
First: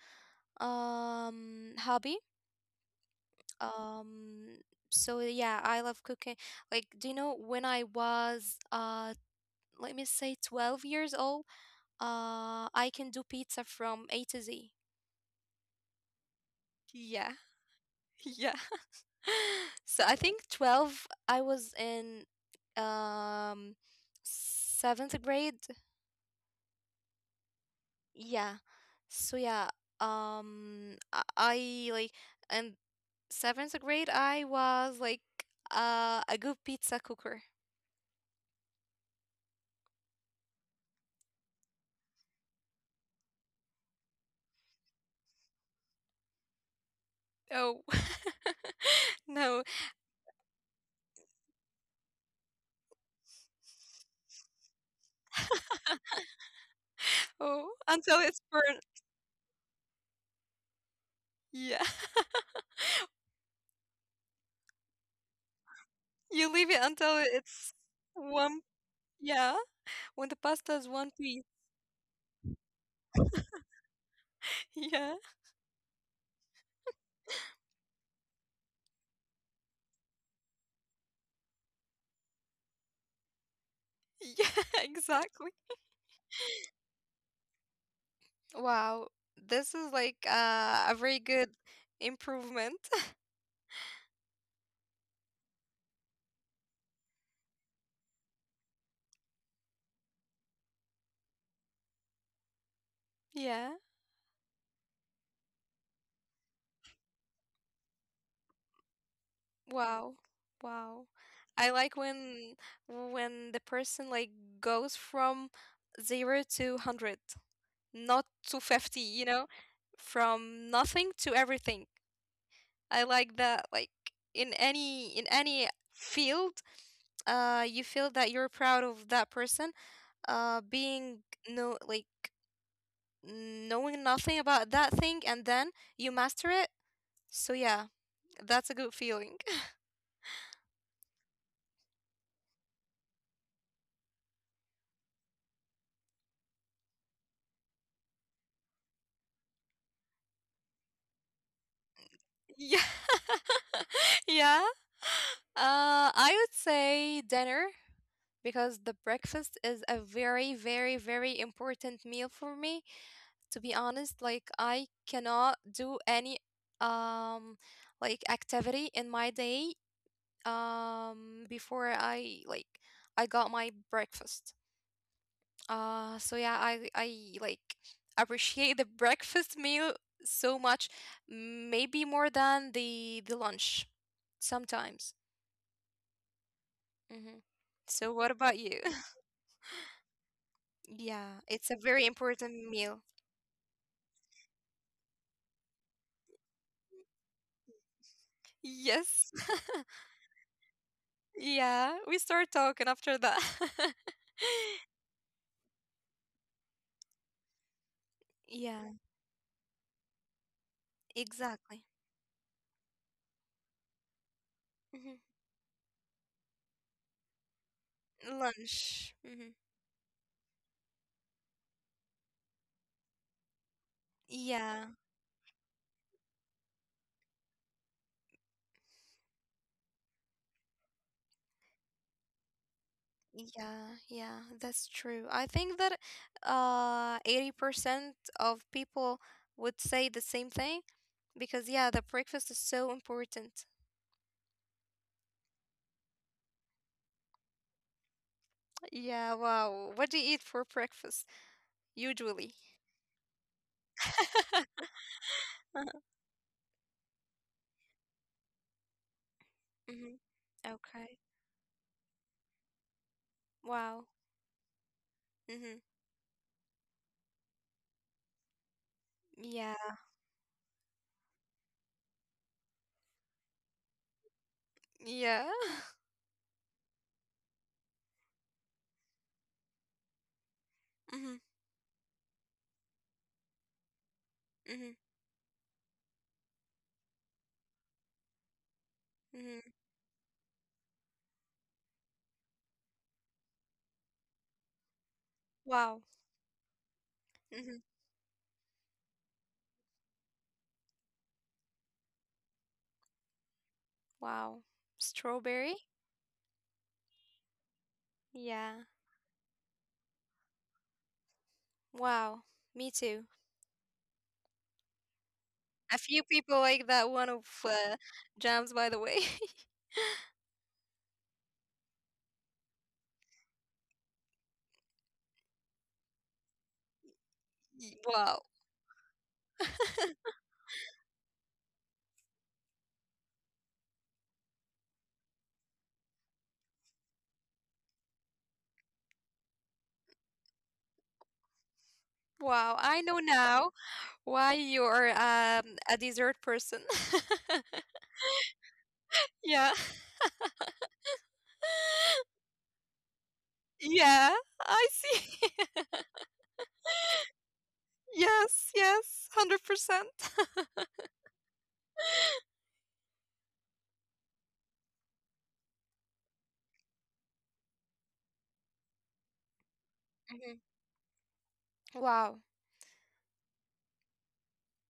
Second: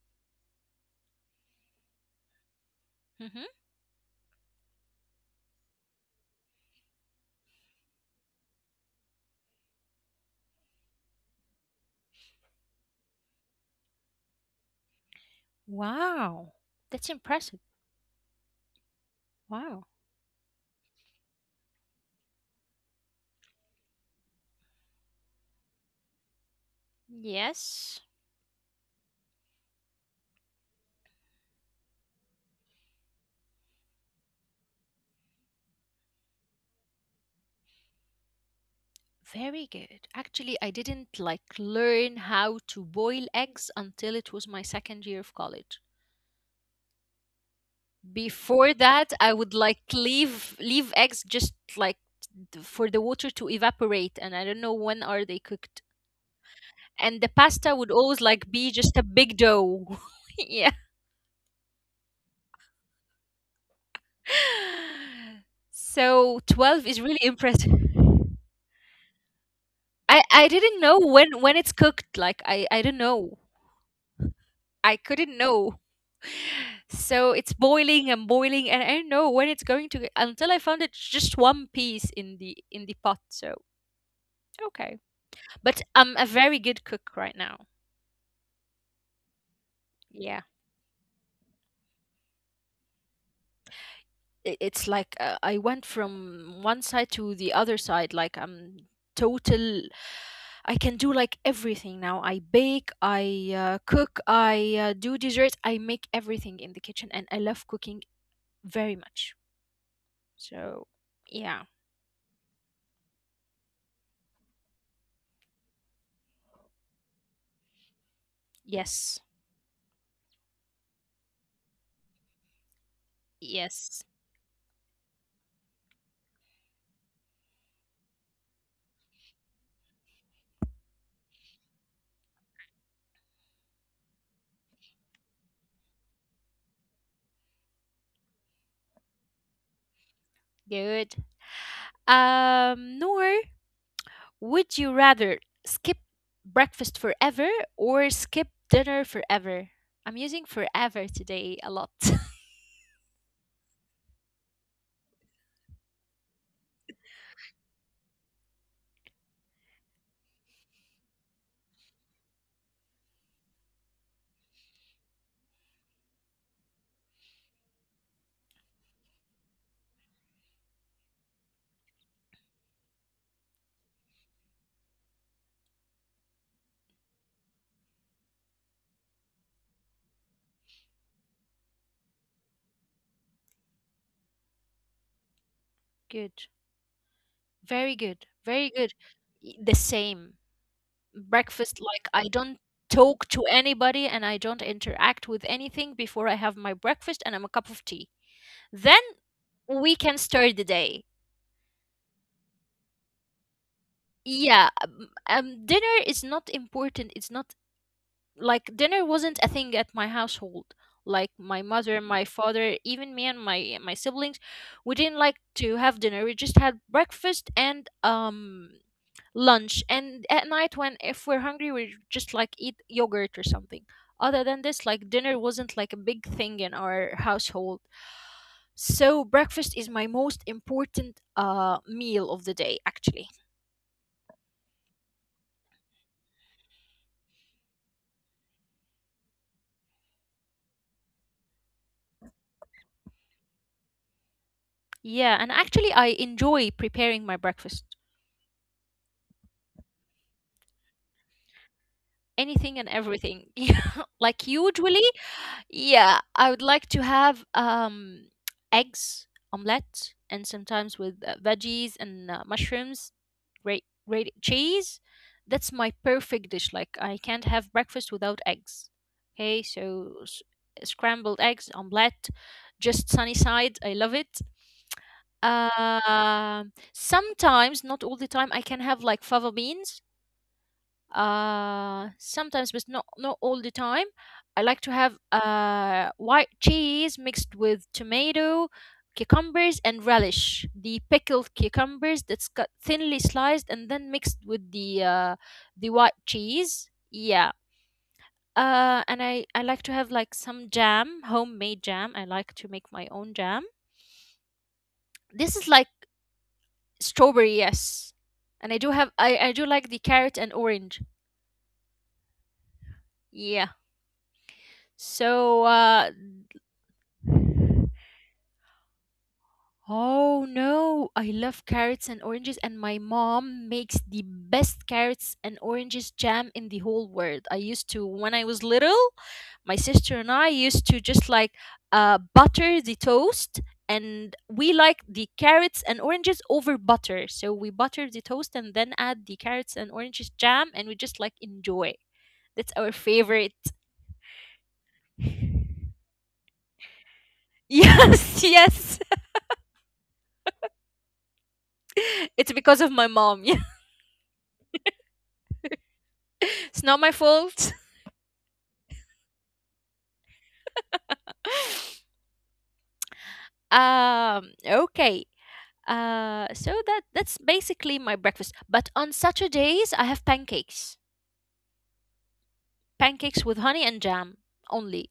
S2: hobby.
S1: Hmm
S2: Um, so yeah, I love cooking. Like, do you know when I was let me say 12 years old, I can do pizza from A to Z.
S1: Wow, that's
S2: Yeah,
S1: impressive.
S2: yeah.
S1: Wow.
S2: So I think 12, I was in um seventh grade.
S1: Yes,
S2: Yeah. So yeah, I like in seventh grade I was like a good pizza cooker.
S1: very good. Actually, I didn't like learn how to boil eggs until it was my second year of college.
S2: Oh.
S1: Before
S2: No.
S1: that, I would like leave eggs just like for the water to evaporate, and I don't know when are they cooked. And the
S2: Oh,
S1: pasta
S2: until
S1: would
S2: it's
S1: always
S2: burnt.
S1: like be just a big dough. Yeah.
S2: Yeah. You
S1: So
S2: leave it
S1: 12 is
S2: until
S1: really
S2: it's
S1: impressive.
S2: one. Yeah.
S1: I
S2: When the
S1: I
S2: pasta
S1: didn't
S2: is
S1: know
S2: one piece.
S1: when it's cooked. Like I don't know. I
S2: Yeah.
S1: couldn't know. So it's boiling and boiling, and I don't know when it's going to get, until I found it just one piece in the pot. So
S2: Yeah,
S1: okay.
S2: exactly.
S1: But I'm a very good cook right now.
S2: Wow. This is
S1: Yeah.
S2: like a very good improvement.
S1: It's like, I went from one side to the other side. Like I'm total, I can do like everything now. I bake, I
S2: Yeah.
S1: cook, I do dessert, I make everything in the kitchen. And I love cooking very much.
S2: Wow.
S1: So,
S2: Wow.
S1: yeah.
S2: I like when the person like goes from 0 to 100, not to
S1: Yes.
S2: 50, you know? From nothing to everything. I like that
S1: Yes.
S2: like in any field, you feel that you're proud of that person being no, like, knowing nothing about that thing, and then you master it. So yeah, that's a good feeling.
S1: Good. Noor, would you rather skip breakfast forever or skip dinner forever? I'm using forever today a lot.
S2: Yeah. Yeah. I would say dinner because the breakfast is a very, very, very important meal for me. To be honest, like, I cannot do any um like activity in my day, before I got my breakfast. So yeah, I like appreciate the breakfast meal so much, maybe more than the lunch sometimes.
S1: Good.
S2: hmm
S1: Very good.
S2: So what
S1: Very
S2: about
S1: good.
S2: you?
S1: The same.
S2: Yeah,
S1: Breakfast,
S2: it's
S1: like
S2: a
S1: I
S2: very
S1: don't
S2: important
S1: talk
S2: meal.
S1: to anybody and I don't interact with anything before I have my breakfast and I'm a cup of tea. Then
S2: Yes.
S1: we can start the day.
S2: Yeah, we start talking after that.
S1: Yeah, dinner is not important. It's not like dinner
S2: Yeah,
S1: wasn't a thing at my household, like my mother,
S2: exactly.
S1: my father, even me and my siblings, we didn't like
S2: hmm
S1: to have dinner. We just had breakfast and
S2: Lunch.
S1: lunch,
S2: Hmm.
S1: and at night, when if we're hungry, we just like eat yogurt or something. Other than this, like
S2: Yeah.
S1: dinner wasn't like a big thing in our household. So breakfast is my most important meal of the day, actually.
S2: Yeah, yeah, that's true. I think that 80% of people would say the same thing because, yeah, the breakfast is so important.
S1: Yeah, and actually I enjoy preparing my breakfast.
S2: Yeah, wow. What do you eat for breakfast
S1: Anything and
S2: usually?
S1: everything. Yeah, like usually, yeah, I would like to have eggs, omelette, and
S2: Mm-hmm.
S1: sometimes with
S2: Okay.
S1: veggies and mushrooms, great
S2: Wow.
S1: cheese. That's my
S2: Mm-hmm.
S1: perfect dish. Like I can't have breakfast without eggs. Okay, so
S2: Yeah.
S1: scrambled eggs, omelette, just sunny side. I love it.
S2: Yeah.
S1: Sometimes, not all the time, I can have like fava beans
S2: Mm-hmm.
S1: sometimes, but not all the time. I like to have
S2: Mm-hmm.
S1: white cheese mixed with tomato, cucumbers,
S2: Mm-hmm.
S1: and relish, the pickled cucumbers that's cut thinly sliced and then mixed with the white
S2: Wow.
S1: cheese. Yeah.
S2: Mm-hmm.
S1: And I like to have like some jam, homemade jam. I like to make my own jam.
S2: Wow.
S1: This is like
S2: Strawberry?
S1: strawberry, yes. And i do
S2: Yeah.
S1: have i i do like the carrot and orange.
S2: Wow. Me too.
S1: Yeah, so
S2: A few people like that one of jams, by the way.
S1: oh no, I love carrots and oranges, and my mom makes the best carrots and oranges jam in the whole world. I used to,
S2: Y-
S1: when I was
S2: Wow.
S1: little, my sister and I used to just like butter the toast, and we like the carrots and oranges over butter. So we butter the toast and then add the carrots and oranges jam, and we just like enjoy. That's our
S2: Wow. I know
S1: favorite.
S2: now why you're a dessert person.
S1: Yes, yes.
S2: Yeah.
S1: It's because of my mom.
S2: Yeah. I see.
S1: It's not my fault.
S2: Yes. Yes. 100%.
S1: Okay. So that's basically my breakfast. But on Saturdays, I have
S2: Mhm.
S1: pancakes,
S2: Wow.
S1: pancakes with honey and jam only.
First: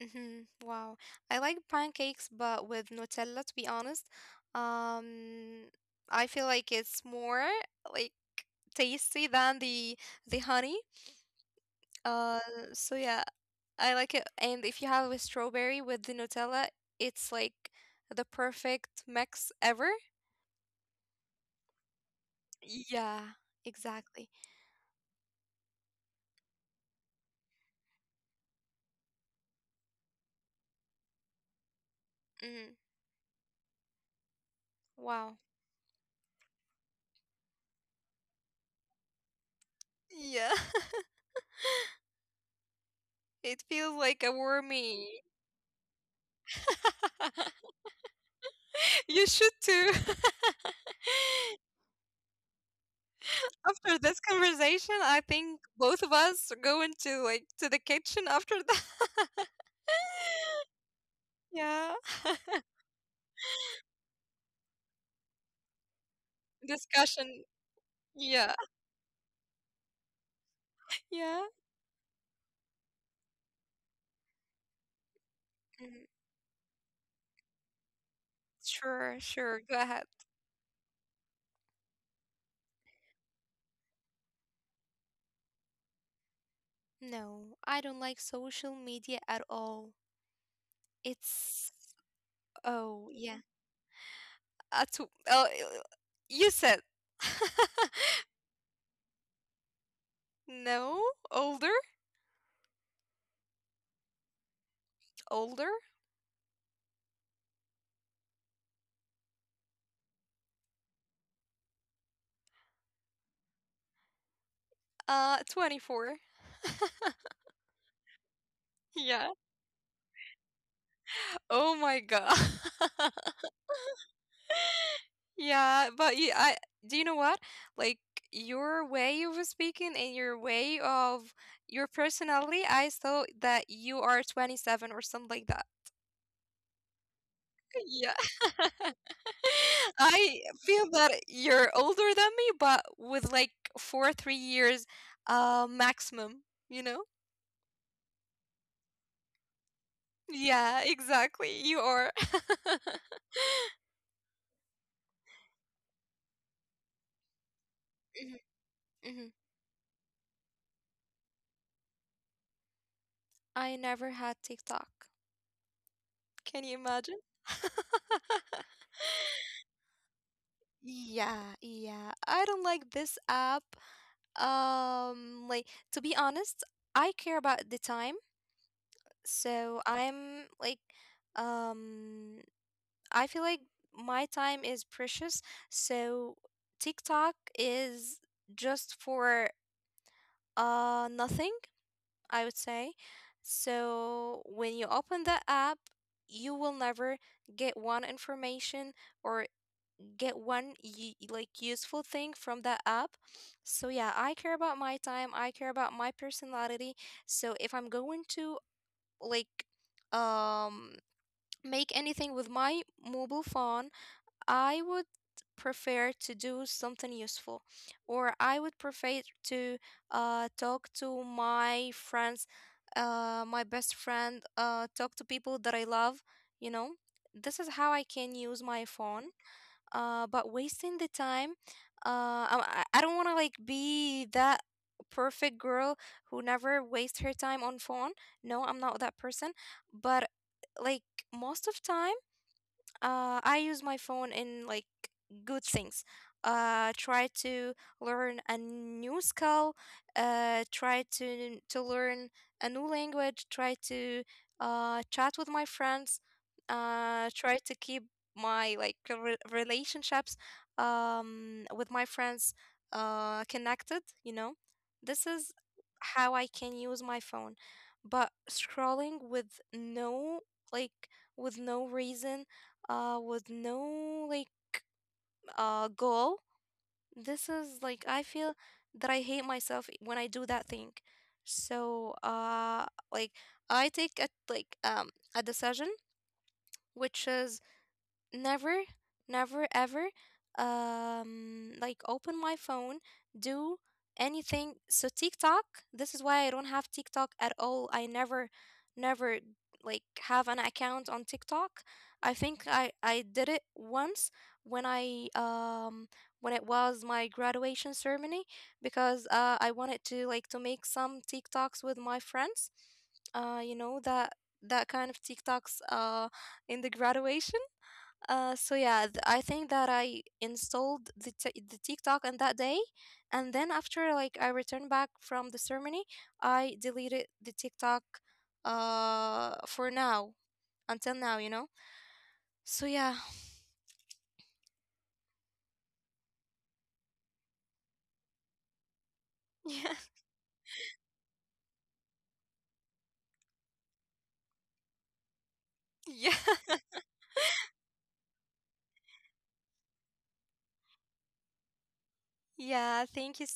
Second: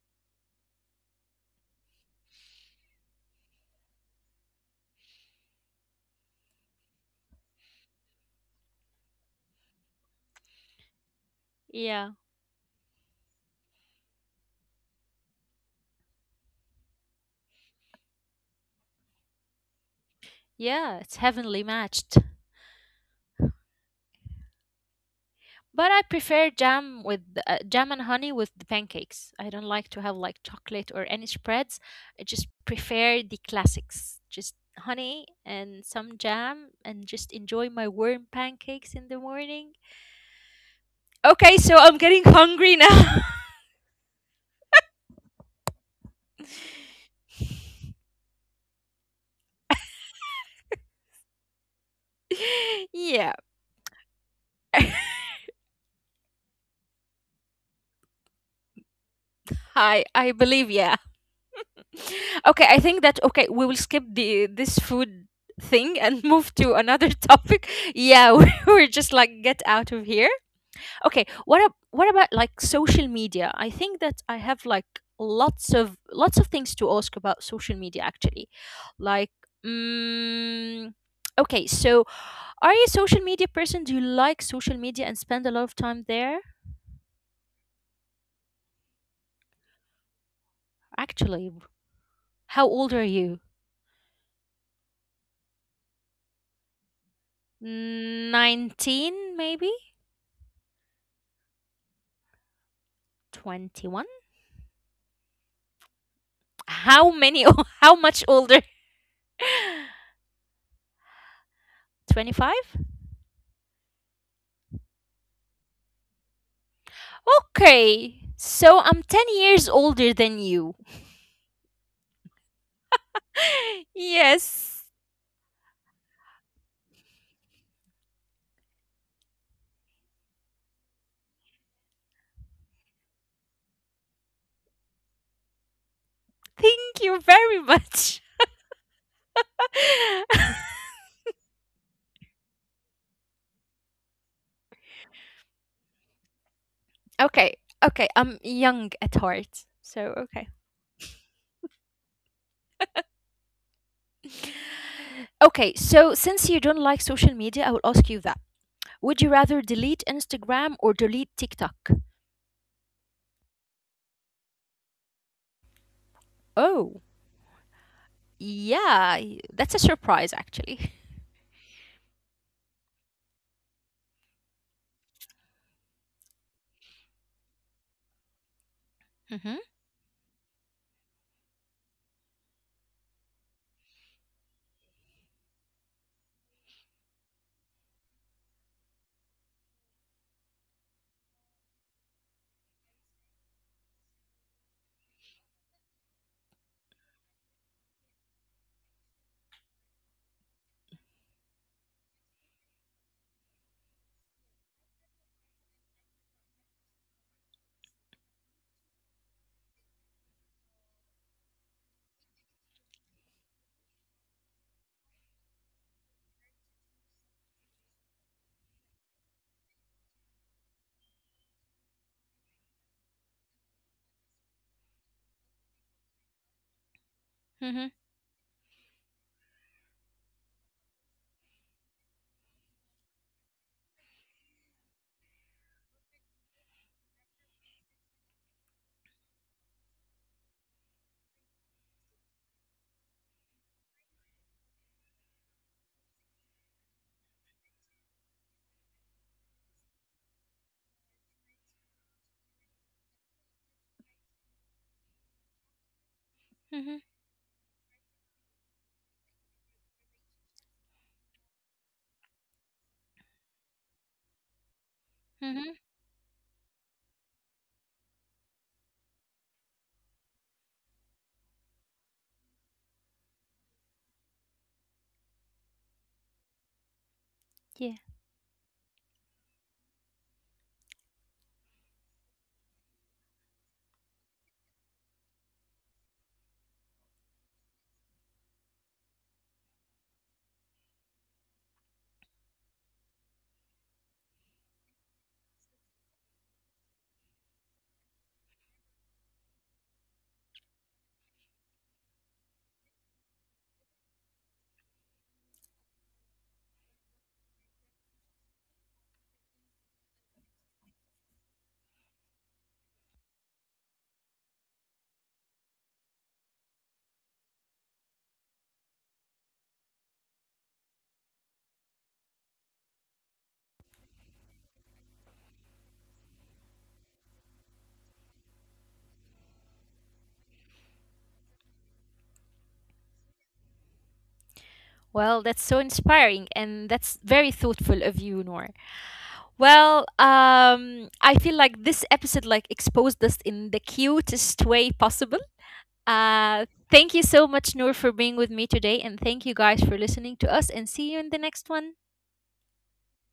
S2: Hmm. Wow. I like pancakes, but with Nutella, to be honest. Um, I feel like it's more like tasty than the honey.
S1: Yeah,
S2: Uh, so yeah. I like it. And if you have a strawberry with the Nutella, it's like the perfect mix ever.
S1: yeah, it's heavenly matched.
S2: Yeah, exactly.
S1: But I prefer jam with jam and honey with the pancakes. I don't like to have like chocolate or any spreads. I just
S2: Mm,
S1: prefer the classics, just honey
S2: wow.
S1: and some jam, and just enjoy my warm pancakes in the morning.
S2: Yeah.
S1: Okay, so I'm getting hungry now.
S2: It feels like a warmie. You should too.
S1: Yeah.
S2: After this conversation, I think both of us are going to like to the kitchen after that.
S1: I believe, yeah.
S2: Yeah.
S1: Okay, I think that okay, we will skip the this food thing and move to another
S2: Discussion.
S1: topic. Yeah,
S2: Yeah.
S1: we're just like get out of here. Okay,
S2: Yeah.
S1: what about like social media? I think that I have like
S2: Mhm.
S1: lots of things to ask about social media, actually.
S2: Sure,
S1: Like
S2: sure. Go ahead.
S1: mm, okay, so are you a social media person? Do you like social media and spend a lot of time there?
S2: No, I don't like social media at all.
S1: Actually,
S2: It's
S1: how old are
S2: Oh
S1: you?
S2: yeah. at Oh, you said,
S1: 19 maybe?
S2: no, older
S1: 21?
S2: older.
S1: How many how much older? 25?
S2: 24.
S1: Okay. So I'm 10
S2: Yeah.
S1: years older than you.
S2: Oh my god.
S1: Yes.
S2: Yeah, but you I, do you know what, like your way of speaking and your way of your personality, I saw that you are 27 or something like that.
S1: Thank you very much.
S2: Yeah. I feel that you're older than me, but with like 4 or 3 years, maximum, you know?
S1: Okay. Okay, I'm young at heart. So, okay.
S2: Yeah, exactly. You are.
S1: Okay, so since you don't like social media, I will ask you that.
S2: Mhm,
S1: Would you
S2: mhm.
S1: rather delete Instagram or delete TikTok?
S2: I never had TikTok. Can you
S1: Oh,
S2: imagine?
S1: yeah, that's a surprise actually.
S2: Yeah, yeah. I don't like this app. Like, to be honest, I care about the time,
S1: Mhm.
S2: so I'm like, um, I feel like my time is precious, so TikTok is just for nothing, I would say. So when you open the app, you will never get one information or get one like useful thing from that app. So yeah, I care about my time, I care about my personality. So if I'm going to like um make anything with my mobile phone, I would prefer to do something useful, or I would prefer to talk to my friends, my best friend, talk to people that I love. You know, this is
S1: Mhm.
S2: how I can use my phone. But wasting the time, I don't want to like be that perfect girl who never waste her time on phone. No, I'm not that person. But like most of time, I use my phone in like good things. Try to learn a new skill. Try to learn a new language. Try to chat with my friends.
S1: Mhm.
S2: Try to keep my like relationships, with my friends, connected. You know, this is
S1: Mhm.
S2: how I can use my phone. But scrolling like with no reason, with no, like, goal. This is
S1: Yeah.
S2: like I feel that I hate myself when I do that thing. So, like, I take a decision, which is never, never ever, like, open my phone, do anything. So TikTok, this is why I don't have TikTok at all. I never, never like have an account on TikTok. I think I did it once, when i um when it was my graduation ceremony, because, I wanted to like to make some TikToks with my friends, you know, that that kind of TikToks, in the graduation. So yeah, I think that I installed the TikTok on that day, and then after like I returned back from the ceremony, I deleted the TikTok. For now, until now, you know. So yeah,
S1: Well, that's so inspiring and that's very thoughtful of you, Noor. Well,
S2: yeah,
S1: I feel like this episode like exposed us in the cutest way possible.
S2: yeah,
S1: Thank you so much, Noor, for being with me today, and thank you guys for listening to us, and see you in the next one.
S2: yeah. Thank you